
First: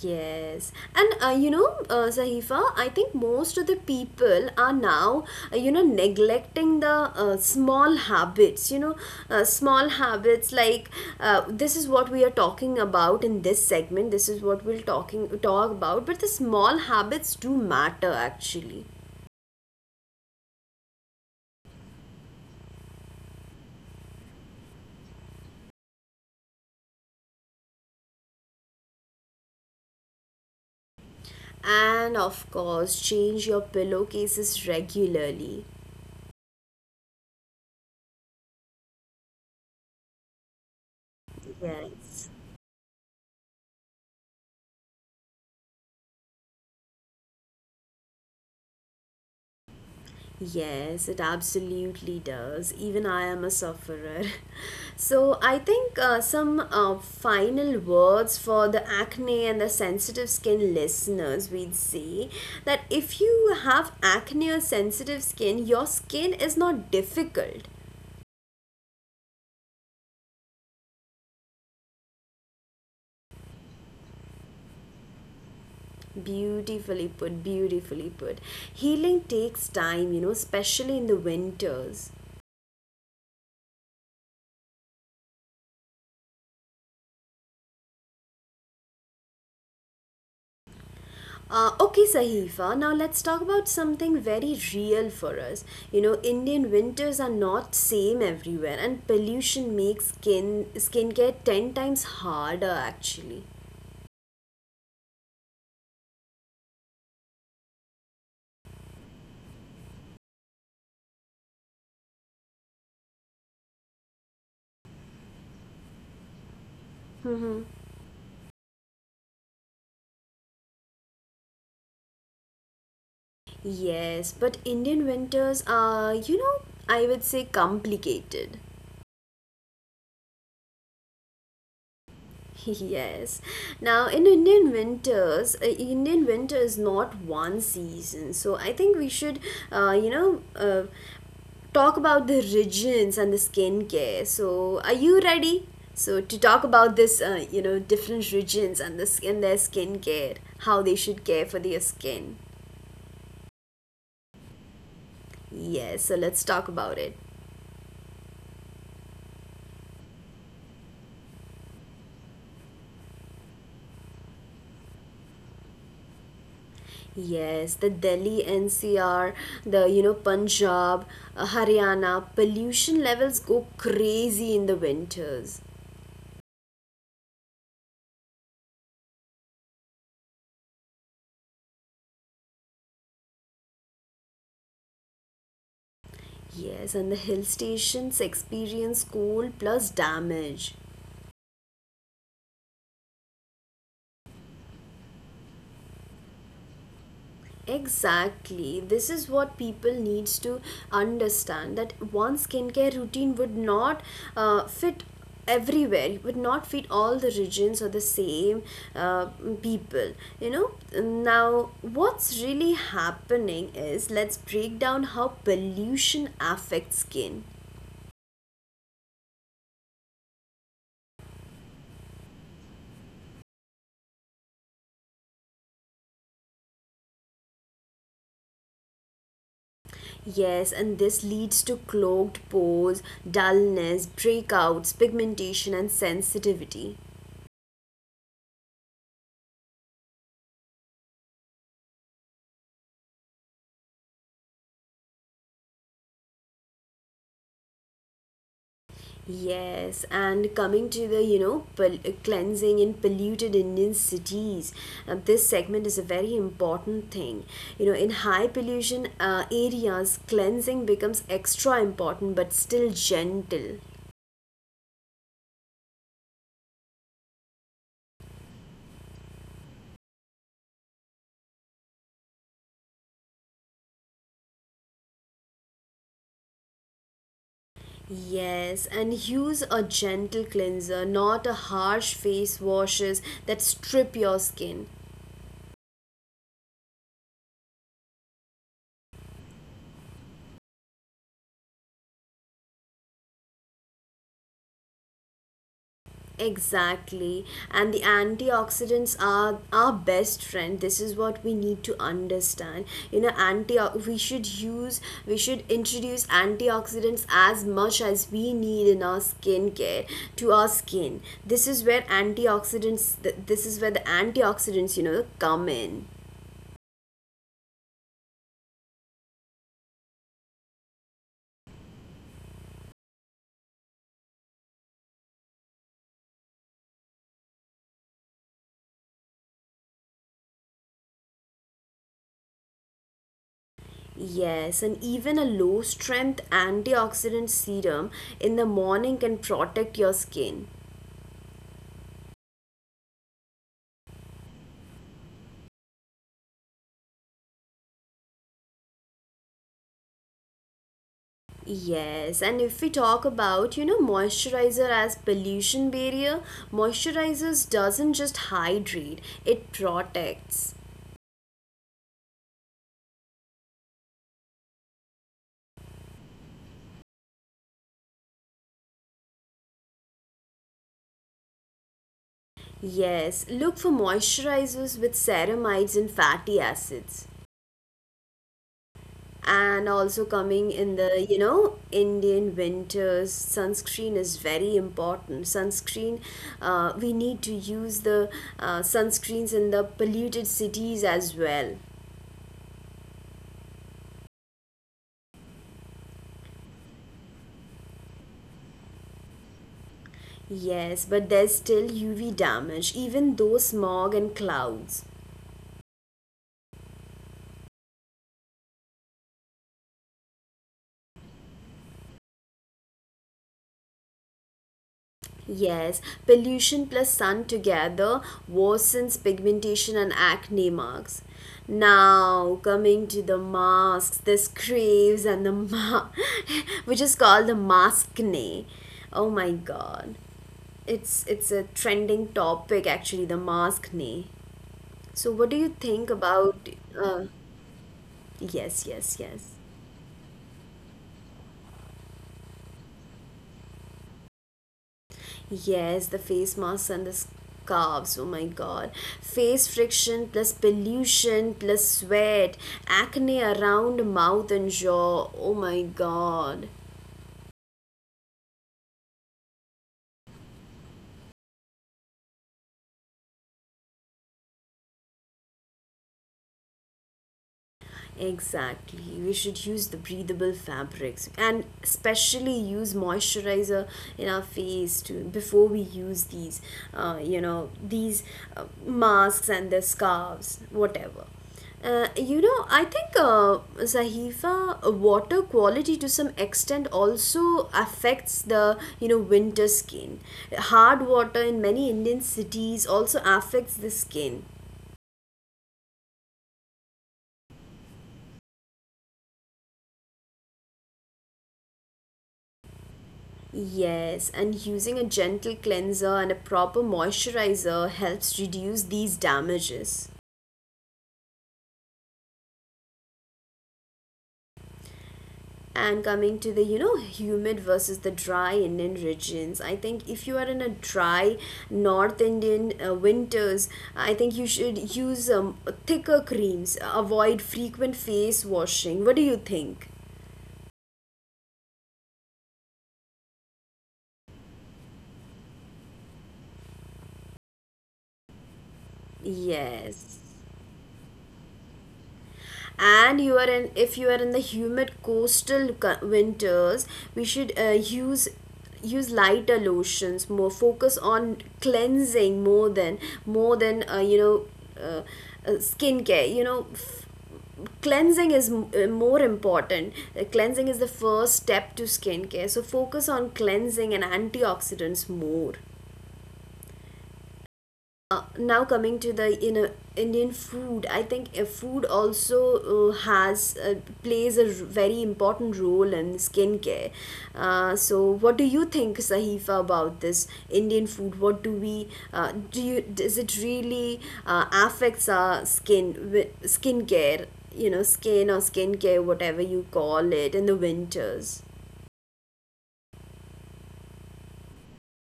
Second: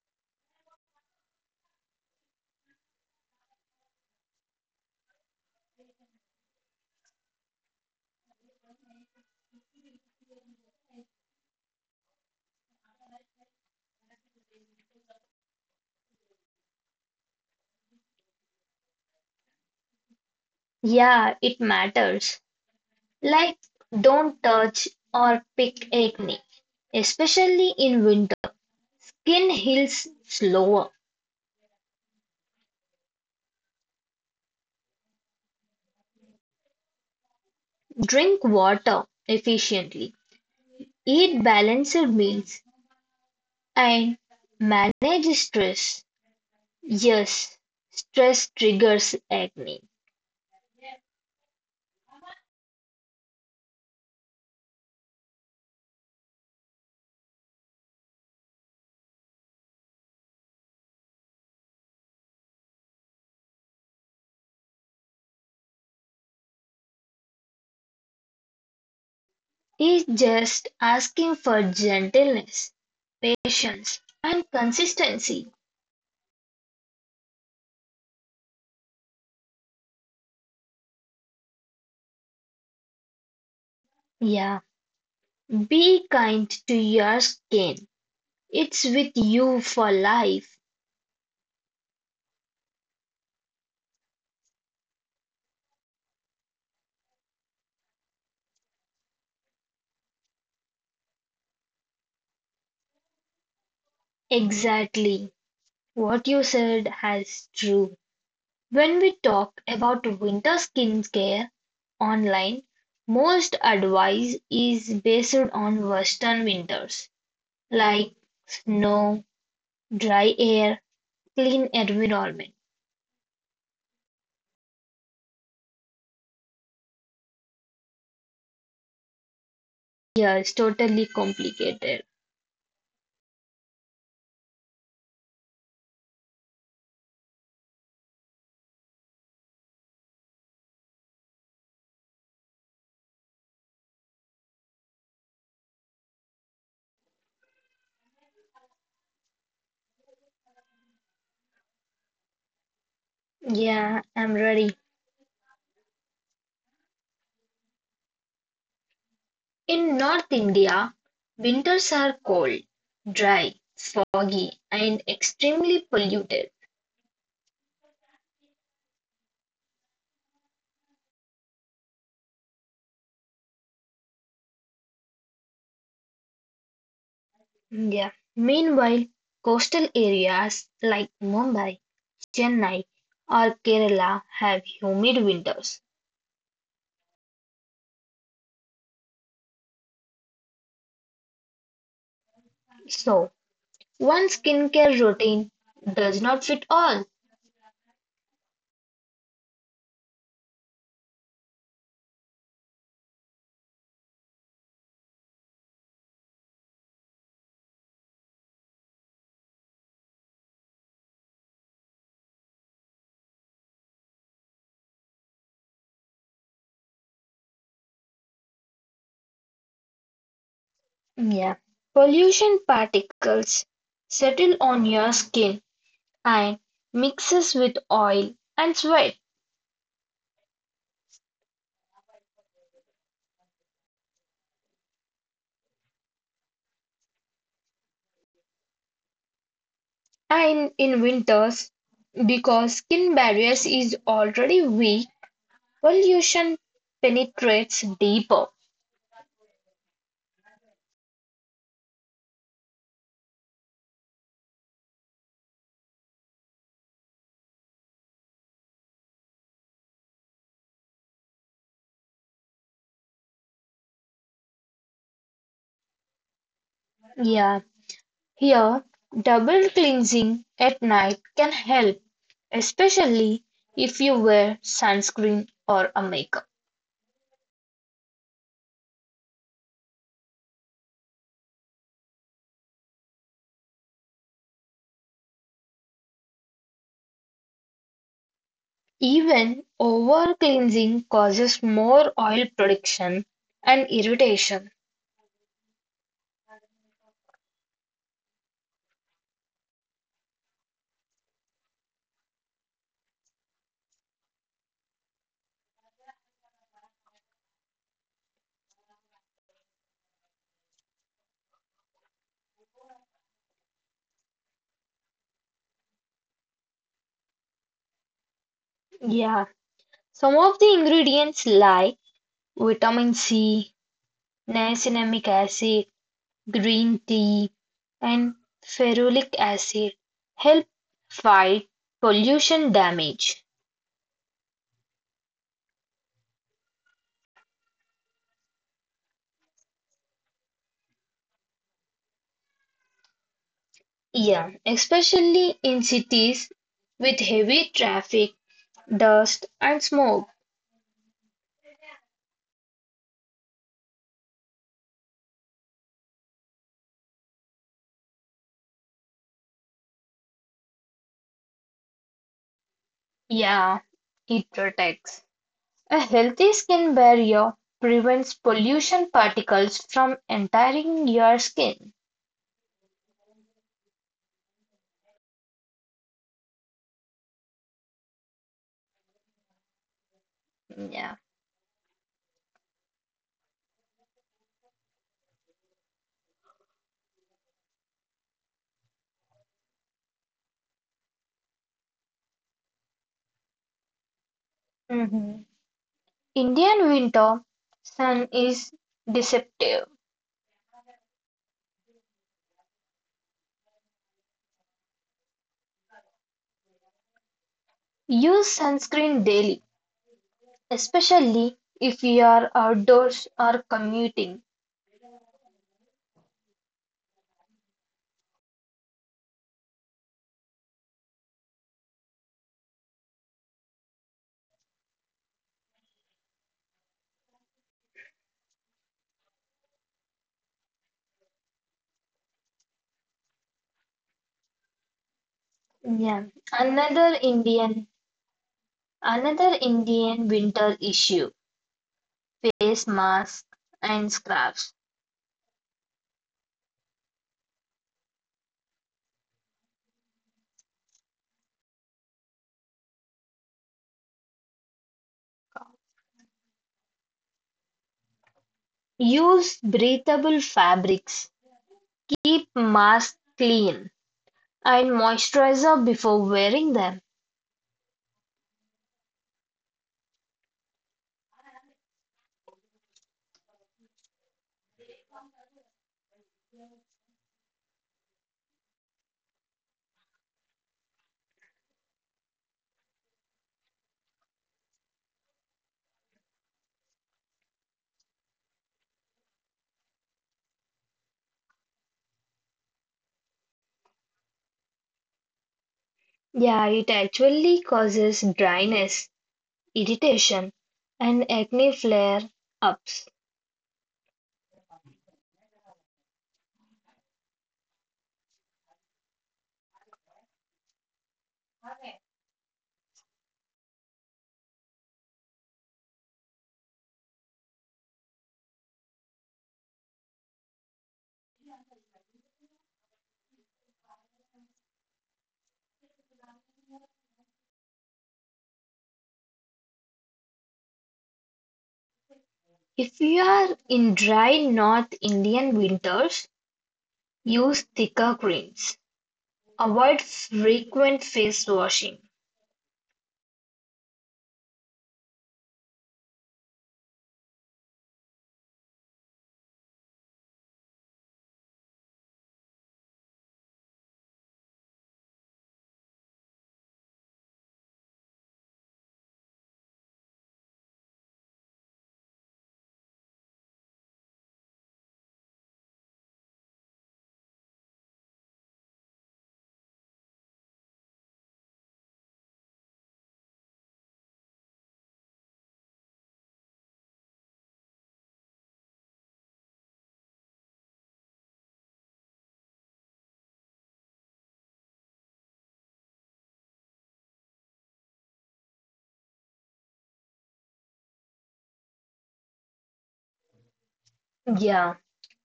[SPEAKER 1] Yes, and you know, Zahifa, I think most of the people are now, you know, neglecting the small habits, you know, small habits like this is what we are talking about in this segment, this is what we'll talk about, but the small habits do matter actually.
[SPEAKER 2] Yeah, it matters. Like don't touch or pick acne, especially in winter. Skin heals slower.
[SPEAKER 1] And of course, change your pillowcases regularly.
[SPEAKER 2] Drink water efficiently. Eat balanced
[SPEAKER 1] Yes.
[SPEAKER 2] meals and manage stress. Yes, stress triggers acne.
[SPEAKER 1] Yes, it absolutely does. Even I am a sufferer. So I think some final words for the acne and the sensitive skin listeners we'd say that if you have acne or sensitive skin, your skin is not difficult.
[SPEAKER 2] It's just asking for gentleness, patience, and consistency.
[SPEAKER 1] Beautifully put, beautifully put. Healing takes time, you know, especially in the winters.
[SPEAKER 2] Yeah, be kind to your skin. It's with you for life.
[SPEAKER 1] Okay, Sahifa. Now let's talk about something very real for us. You know, Indian winters are not same everywhere, and pollution makes skincare 10 times harder. Actually,
[SPEAKER 2] Exactly. What you said has true. When we talk about winter skincare online, most advice is based on western winters
[SPEAKER 1] mm-hmm.
[SPEAKER 2] like snow, dry air, clean environment.
[SPEAKER 1] Yes, but Indian winters are, you know, I would say complicated.
[SPEAKER 2] Yeah, it's totally complicated.
[SPEAKER 1] Yes. Now, in Indian winters, Indian winter is not one season. So I think we should, you know, talk about the regions and the skincare. So, are you ready? So, to talk about this, you know, different regions and the skin, their skincare, how they should care for their skin.
[SPEAKER 2] Yeah, I'm ready.
[SPEAKER 1] Yes, so let's talk about it.
[SPEAKER 2] In North India, winters are cold, dry, foggy, and extremely polluted.
[SPEAKER 1] Yes, the Delhi NCR, the you know Punjab, Haryana, pollution levels go crazy in the winters.
[SPEAKER 2] Yeah. Meanwhile, coastal areas like Mumbai, Chennai, or Kerala have humid winters.
[SPEAKER 1] Yes, and the hill stations experience cold plus damage.
[SPEAKER 2] So, one skincare routine does not fit all.
[SPEAKER 1] Exactly. This is what people needs to understand, that one skincare routine would not fit everywhere. It would not fit all the regions or the same uh, people. You know. Now, what's really happening is let's break down how pollution affects skin.
[SPEAKER 2] Yeah. Pollution particles settle on your skin and mixes with oil and sweat.
[SPEAKER 1] Yes, and this leads to clogged pores, dullness, breakouts, pigmentation, and sensitivity.
[SPEAKER 2] And in winters, because skin barriers is already weak, pollution penetrates deeper.
[SPEAKER 1] Yes, and coming to the, you know, cleansing in polluted Indian cities, this segment is a very important thing. You know, in high pollution areas, cleansing becomes extra important, but still gentle.
[SPEAKER 2] Yeah, here, double cleansing at night can help, especially if you wear sunscreen or a makeup.
[SPEAKER 1] Yes, and use a gentle cleanser, not a harsh face washes that strip your skin.
[SPEAKER 2] Even over-cleansing causes more oil production and irritation.
[SPEAKER 1] Exactly. And the antioxidants are our best friend. This is what we need to understand. You know, anti we should use we should introduce antioxidants as much as we need in our skincare to our skin. This is where the antioxidants, you know, come in.
[SPEAKER 2] Yeah, some of the ingredients like vitamin C, niacinamic acid, green tea, and ferulic acid help fight pollution damage.
[SPEAKER 1] Yes, and even a low strength antioxidant serum in the morning can protect your skin.
[SPEAKER 2] Yeah, especially in cities with heavy traffic, dust, and smoke.
[SPEAKER 1] Yes, and if we talk about, you know, moisturizer as pollution barrier, moisturizers doesn't just hydrate, it protects.
[SPEAKER 2] Yeah, it protects. A healthy skin barrier prevents pollution particles from entering your skin.
[SPEAKER 1] Yes, look for moisturizers with ceramides and fatty acids.
[SPEAKER 2] Yeah.
[SPEAKER 1] And also coming in the, you know, Indian winters, sunscreen is very important. Sunscreen, we need to use the sunscreens in the polluted cities as well.
[SPEAKER 2] hmm Indian winter sun is deceptive.
[SPEAKER 1] Yes, but there's still UV damage, even though smog and clouds.
[SPEAKER 2] Use sunscreen daily, especially if you are outdoors or commuting.
[SPEAKER 1] Yes, pollution plus sun together worsens pigmentation and acne marks. Now, coming to the masks, this craves and the which is called the maskne. Oh my god. It's a trending topic actually, the maskne. So what do
[SPEAKER 2] Yeah.
[SPEAKER 1] you think
[SPEAKER 2] Another
[SPEAKER 1] about uh,
[SPEAKER 2] Indian
[SPEAKER 1] yes,
[SPEAKER 2] Another
[SPEAKER 1] yes, yes.
[SPEAKER 2] Indian winter issue, face masks and scarves.
[SPEAKER 1] Yes, the face masks and the scarves. Oh my god. Face friction plus pollution plus sweat. Acne around mouth and jaw. Oh my god.
[SPEAKER 2] Use breathable fabrics. Keep masks clean and moisturizer before wearing them.
[SPEAKER 1] Exactly. We should use the breathable fabrics, and especially use moisturizer in our face to before we use these, you know, these masks and the scarves, whatever. You know, I think Zahifa, water quality to some extent also affects the you know winter skin. Hard water in many Indian cities also affects the skin.
[SPEAKER 2] Yeah, it actually causes dryness, irritation, and acne flare ups.
[SPEAKER 1] Yes, and using a gentle cleanser and a proper moisturizer helps reduce these damages. And coming to the, you know, humid versus the dry Indian regions, I think if you are in a dry North Indian winters, I think you should use thicker creams, avoid frequent face washing. What do you think?
[SPEAKER 2] If you are in dry North Indian winters, use thicker creams. Avoid
[SPEAKER 1] Yes.
[SPEAKER 2] frequent face washing.
[SPEAKER 1] And you are in, if you are in the humid coastal winters, we should use use lighter lotions. More focus on cleansing, more than you know, skincare, you know, cleansing is more important. Cleansing is the first step to skincare, so focus on cleansing and antioxidants more. Now coming to the, you know, Indian food, I think food also has plays a very important role in skincare. So, what do you think, Sahifa, about this Indian food? What do we do? Does it really affects our skin skincare? You know, skin or skincare, whatever you call it, in the winters.
[SPEAKER 2] Yeah,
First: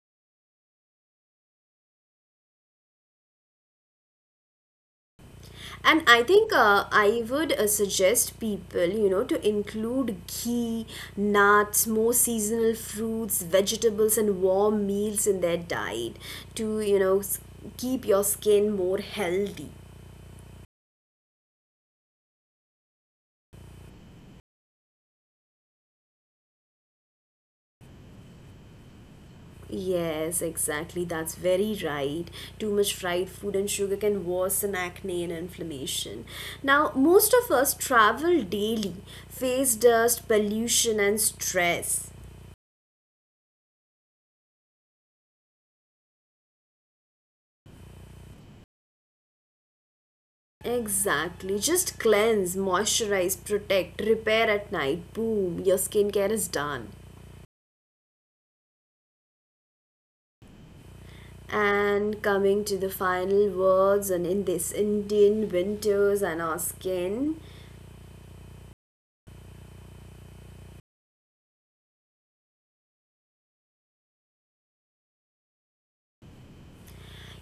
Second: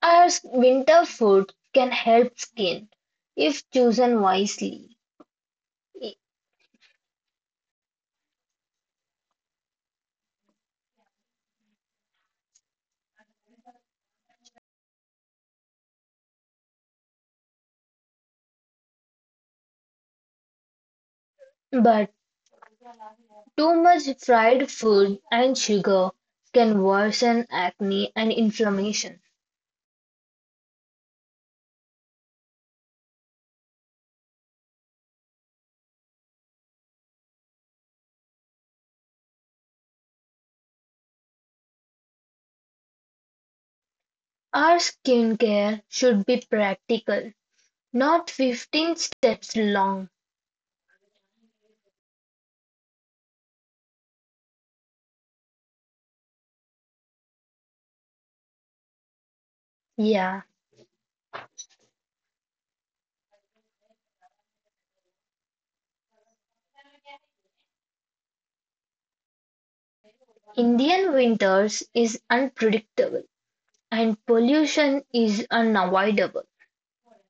[SPEAKER 2] Our winter food can help skin if chosen wisely,
[SPEAKER 1] And
[SPEAKER 2] I-
[SPEAKER 1] I think I would suggest people, you know, to include ghee, nuts, more seasonal fruits, vegetables, and warm meals in their diet to, you know, keep your skin more healthy.
[SPEAKER 2] but too much fried food and sugar can worsen acne and inflammation.
[SPEAKER 1] Yes, exactly. That's very right. Too much fried food and sugar can worsen acne and inflammation. Now, most of us travel daily, face dust, pollution, and stress.
[SPEAKER 2] Our skincare should be practical, not 15 steps long.
[SPEAKER 1] Exactly. Just cleanse, moisturize, protect, repair at night. Boom, your skincare is done.
[SPEAKER 2] Yeah,
[SPEAKER 1] And coming to the final words, and in this Indian winters and our skin,
[SPEAKER 2] Indian winters is unpredictable and pollution is unavoidable.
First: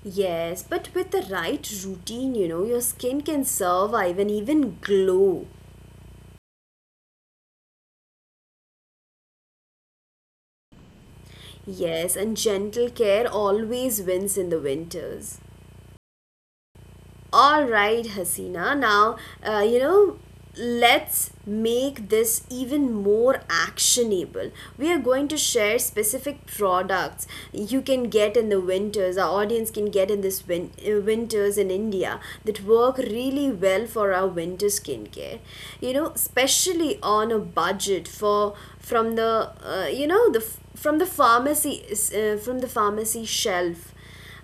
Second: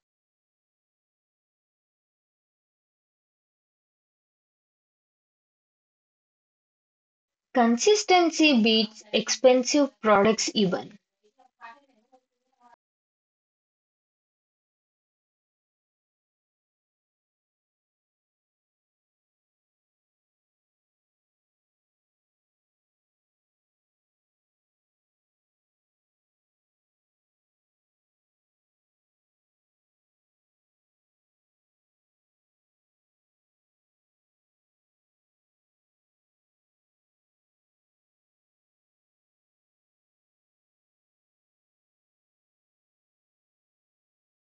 [SPEAKER 1] yes, but with the right routine, your skin can survive and even glow.
[SPEAKER 2] Consistency beats expensive products even.
[SPEAKER 1] Yes, and gentle care always wins in the winters. All right, Hasina. Now, uh, you know, let's make this even more actionable. We are going to share specific products you can get in the winters, our audience can get in this winters in India that work really well for our winter skincare. You know, especially on a budget for from the pharmacy shelf.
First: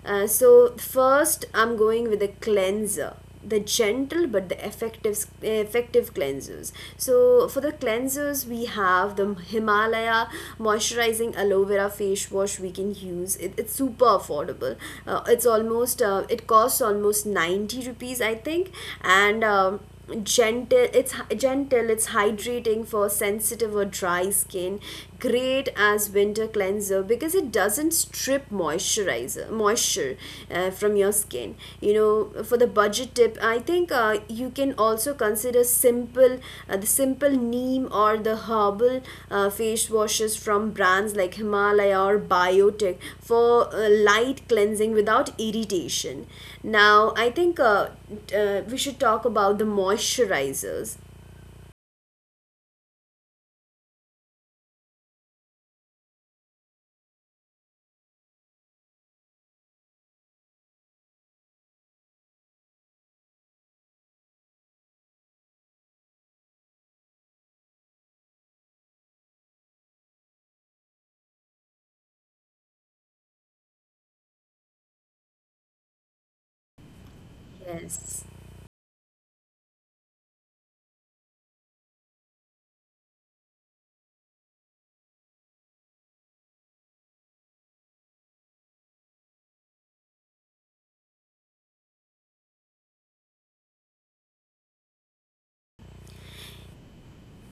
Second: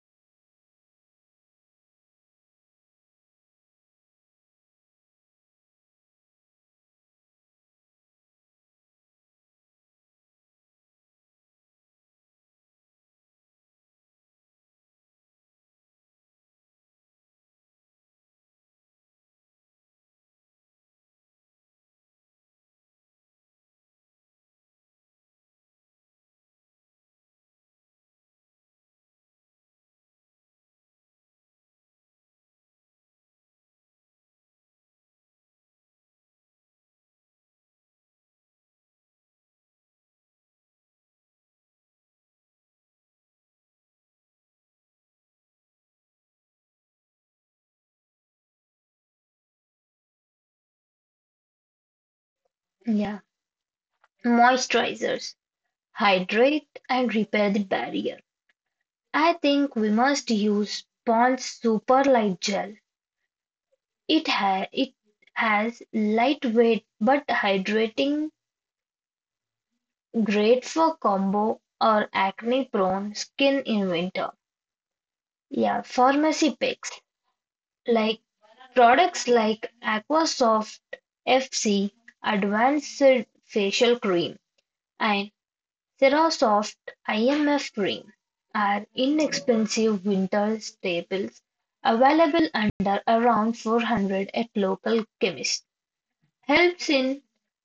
[SPEAKER 1] So first, I'm going with a cleanser, the gentle but the effective cleansers. So for the cleansers we have the Himalaya moisturizing aloe vera face wash. We can use it, it's super affordable. It's almost, it costs almost 90 rupees, I think, and gentle, it's hydrating for sensitive or dry skin. Great as winter cleanser because it doesn't strip moisturizer moisture from your skin. You know, for the budget tip I think, you can also consider simple, the simple neem or the herbal face washes from brands like Himalaya or Biotech for light cleansing without irritation. Now, I think, we should talk about the moisturizers.
[SPEAKER 2] Yeah, moisturizers. Hydrate and repair the barrier. I think we must use Pond's Super Light Gel. It has lightweight but hydrating, great for combo or acne prone skin in winter. Yeah, pharmacy picks like
[SPEAKER 1] Yes.
[SPEAKER 2] products like Aquasoft FC Advanced Facial Cream and Cerosoft IMF Green are inexpensive winter staples available under around 400 at local chemists. Helps in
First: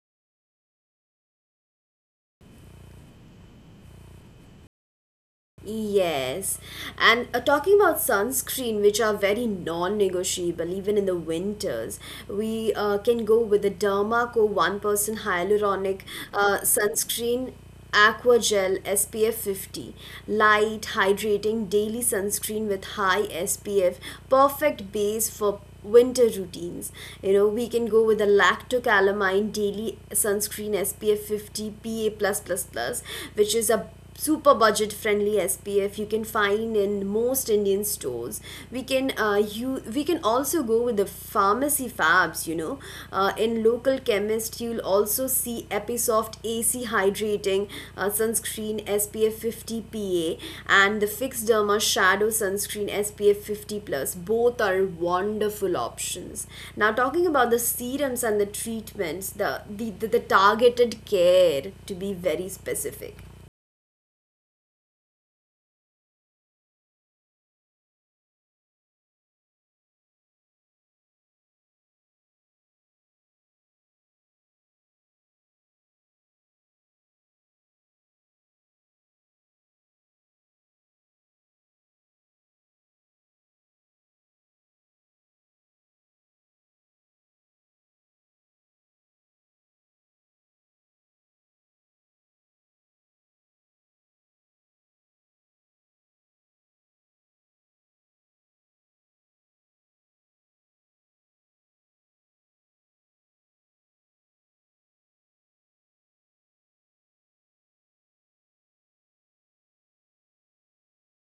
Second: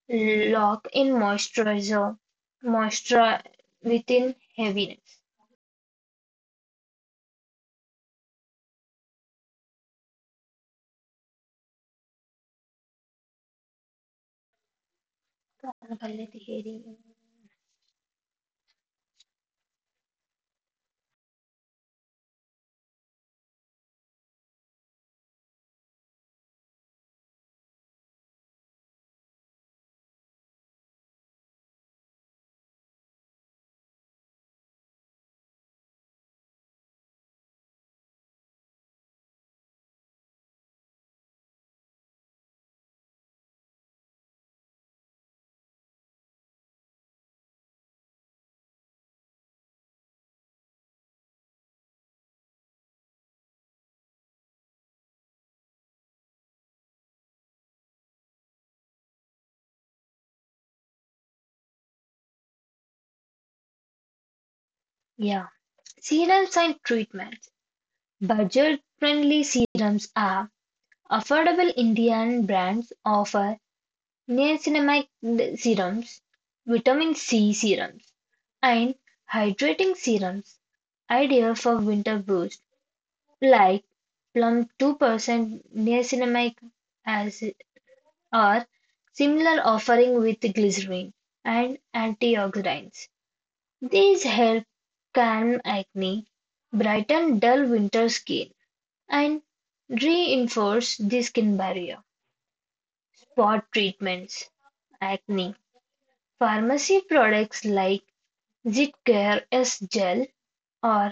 [SPEAKER 2] lock in moisturizer moisture within heaviness.
[SPEAKER 1] Yes. And, talking about sunscreen, which are very non-negotiable, even in the winters, we can go with the Dermaco 1% Hyaluronic Sunscreen Aqua Gel SPF 50. Light, hydrating, daily sunscreen with high SPF. Perfect base for winter routines. You know, we can go with a Lactocalamine daily sunscreen SPF 50 PA+++ plus plus plus, which is a super budget friendly SPF. You can find in most Indian stores. We can you we can also go with the pharmacy fabs, you know. In local chemists list, you'll also see Episoft AC Hydrating Sunscreen SPF 50 PA and the Fix Derma Shadow Sunscreen SPF 50 Plus. Both are wonderful options. Now, talking about the serums and the treatments, the targeted care to be very specific.
[SPEAKER 2] Yeah. Serums and treatments. Budget friendly serums are affordable Indian brands offer niacinamide serums, vitamin C serums, and hydrating serums, ideal for winter boosts like Plum 2% niacinamide acid or similar offering with glycerin and antioxidants. These help calm acne, brighten dull winter skin, and reinforce the skin barrier. Spot treatments, acne. Pharmacy products like Zitcare S gel or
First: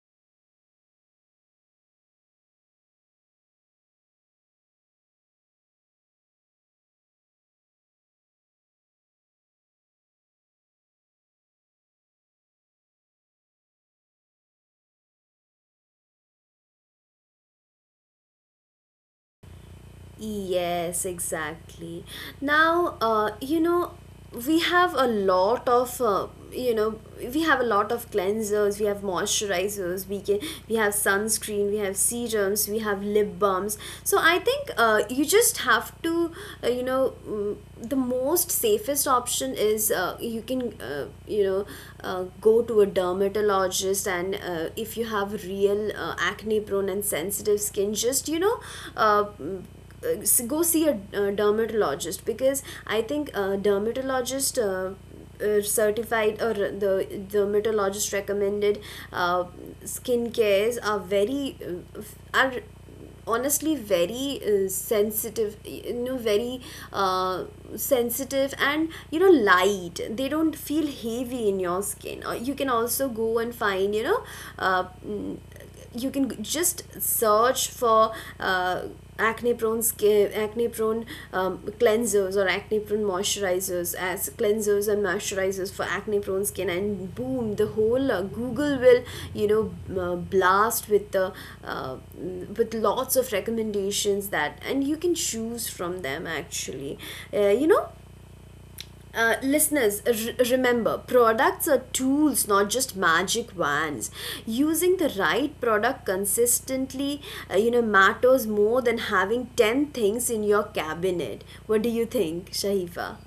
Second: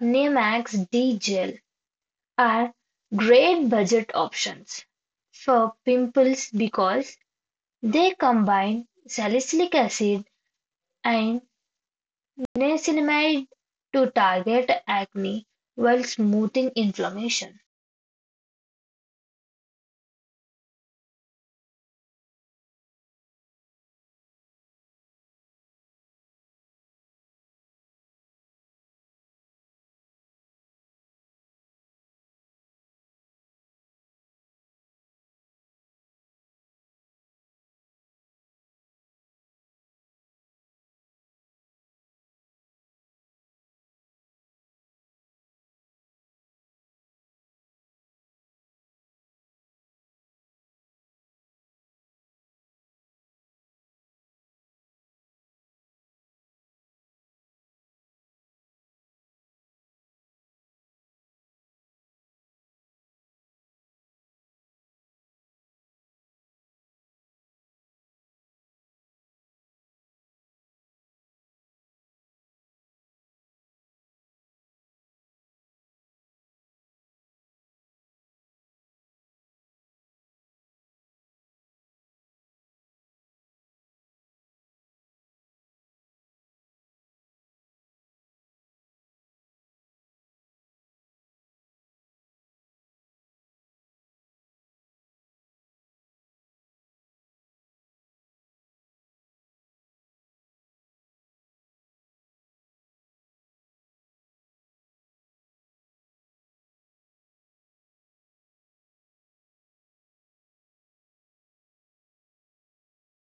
[SPEAKER 2] Nemax D Gel are great budget options for pimples because they combine salicylic acid and niacinamide to target acne while smoothing inflammation.
[SPEAKER 1] Yes, exactly. Now, we have a lot of uh, you know we have a lot of cleansers. We have moisturizers. We can we have sunscreen. We have serums. We have lip balms. So I think, you just have to the most safest option is, you can go to a dermatologist. And if you have real acne prone and sensitive skin, just, uh, mm, uh, go see a dermatologist, because I think dermatologist certified or the dermatologist recommended uh, skin cares are very, are honestly very, sensitive, you know, very uh, sensitive, and, you know, light. They don't feel heavy in your skin, or you can also go and find, you know, uh, mm, you can just search for uh, acne prone cleansers, or acne prone moisturizers, as cleansers and moisturizers for acne prone skin. And boom, the whole Google will, you know, blast with the with lots of recommendations that, and you can choose from them, actually. You know, listeners, remember, products are tools, not just magic wands. Using the right product consistently, matters more than having 10 things in your cabinet. What do you think, Shahifa?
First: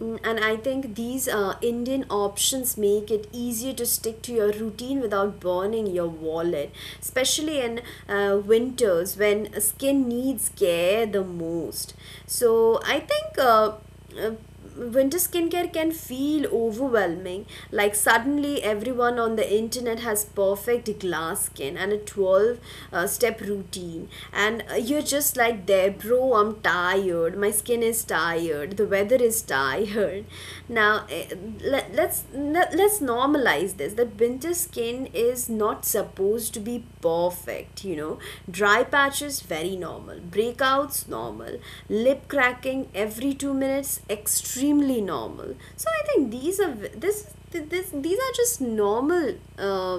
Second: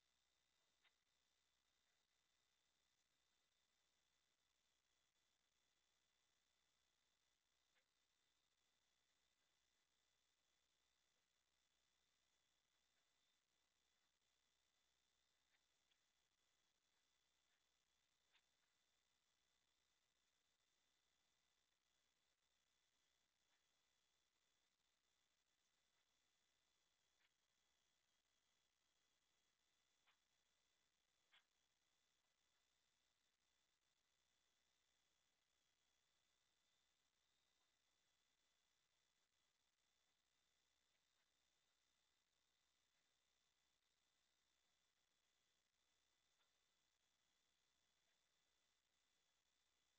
[SPEAKER 1] And I think these Indian options make it easier to stick to your routine without burning your wallet, especially in winters when skin needs care the most. So I think uh, winter skincare can feel overwhelming. Like suddenly everyone on the internet has perfect glass skin and a 12 step routine, and you just like, there, bro, I'm tired. My skin is tired. The weather is tired. Now, let's normalize this. That winter skin is not supposed to be perfect. You know, dry patches, very normal. Breakouts, normal. Lip cracking every 2 minutes, extremely normal. So I think these are these are just normal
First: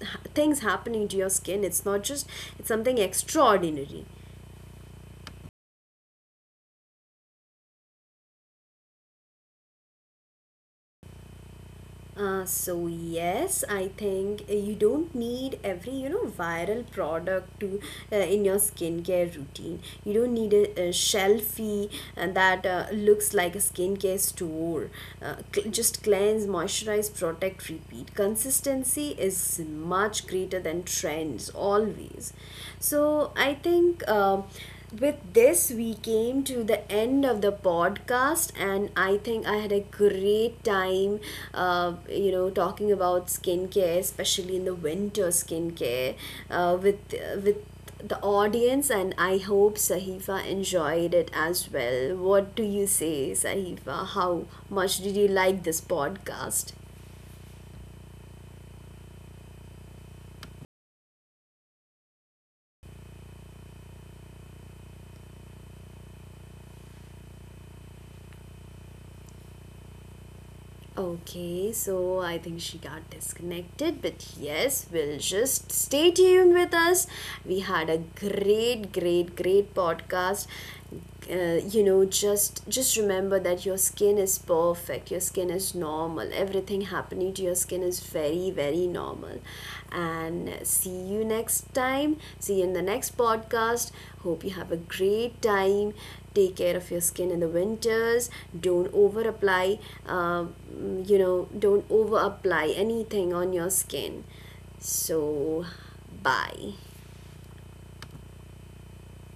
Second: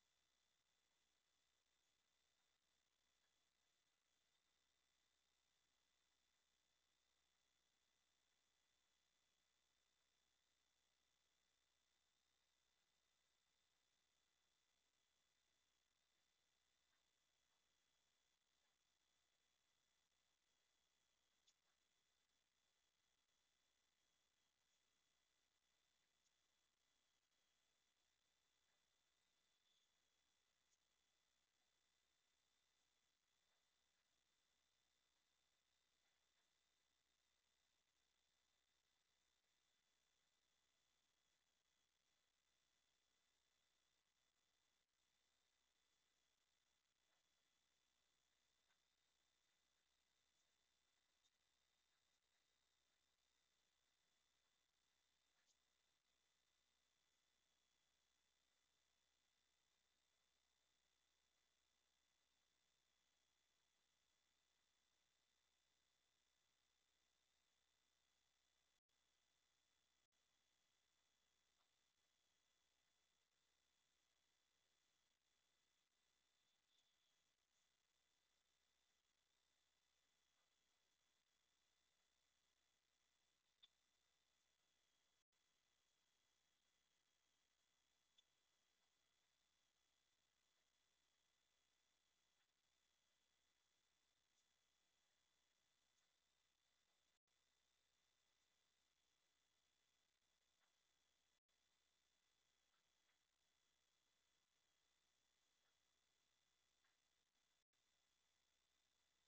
[SPEAKER 1] h- things happening to your skin. It's not just, it's something extraordinary. So yes, I think you don't need every, you know, viral product to in your skincare routine. You don't need a shelfie that looks like a skincare store. Just cleanse, moisturize, protect, repeat. Consistency is much greater than trends, always. So I think, with this, we came to the end of the podcast, and I think I had a great time, you know, talking about skincare, especially in the winter skincare, with with the audience. And I hope Sahifa enjoyed it as well. What do you say, Sahifa? How much did you like this podcast? Okay, so I think she got disconnected, but yes, we'll just stay tuned with us. We had a great, great, great podcast. You know, just remember that your skin is perfect. Your skin is normal. Everything happening to your skin is very, very normal. And see you next time. See you in the next podcast. Hope you have a great time, take care of your skin in the winters. Don't over apply, um, you know, don't over apply anything on your skin. So bye.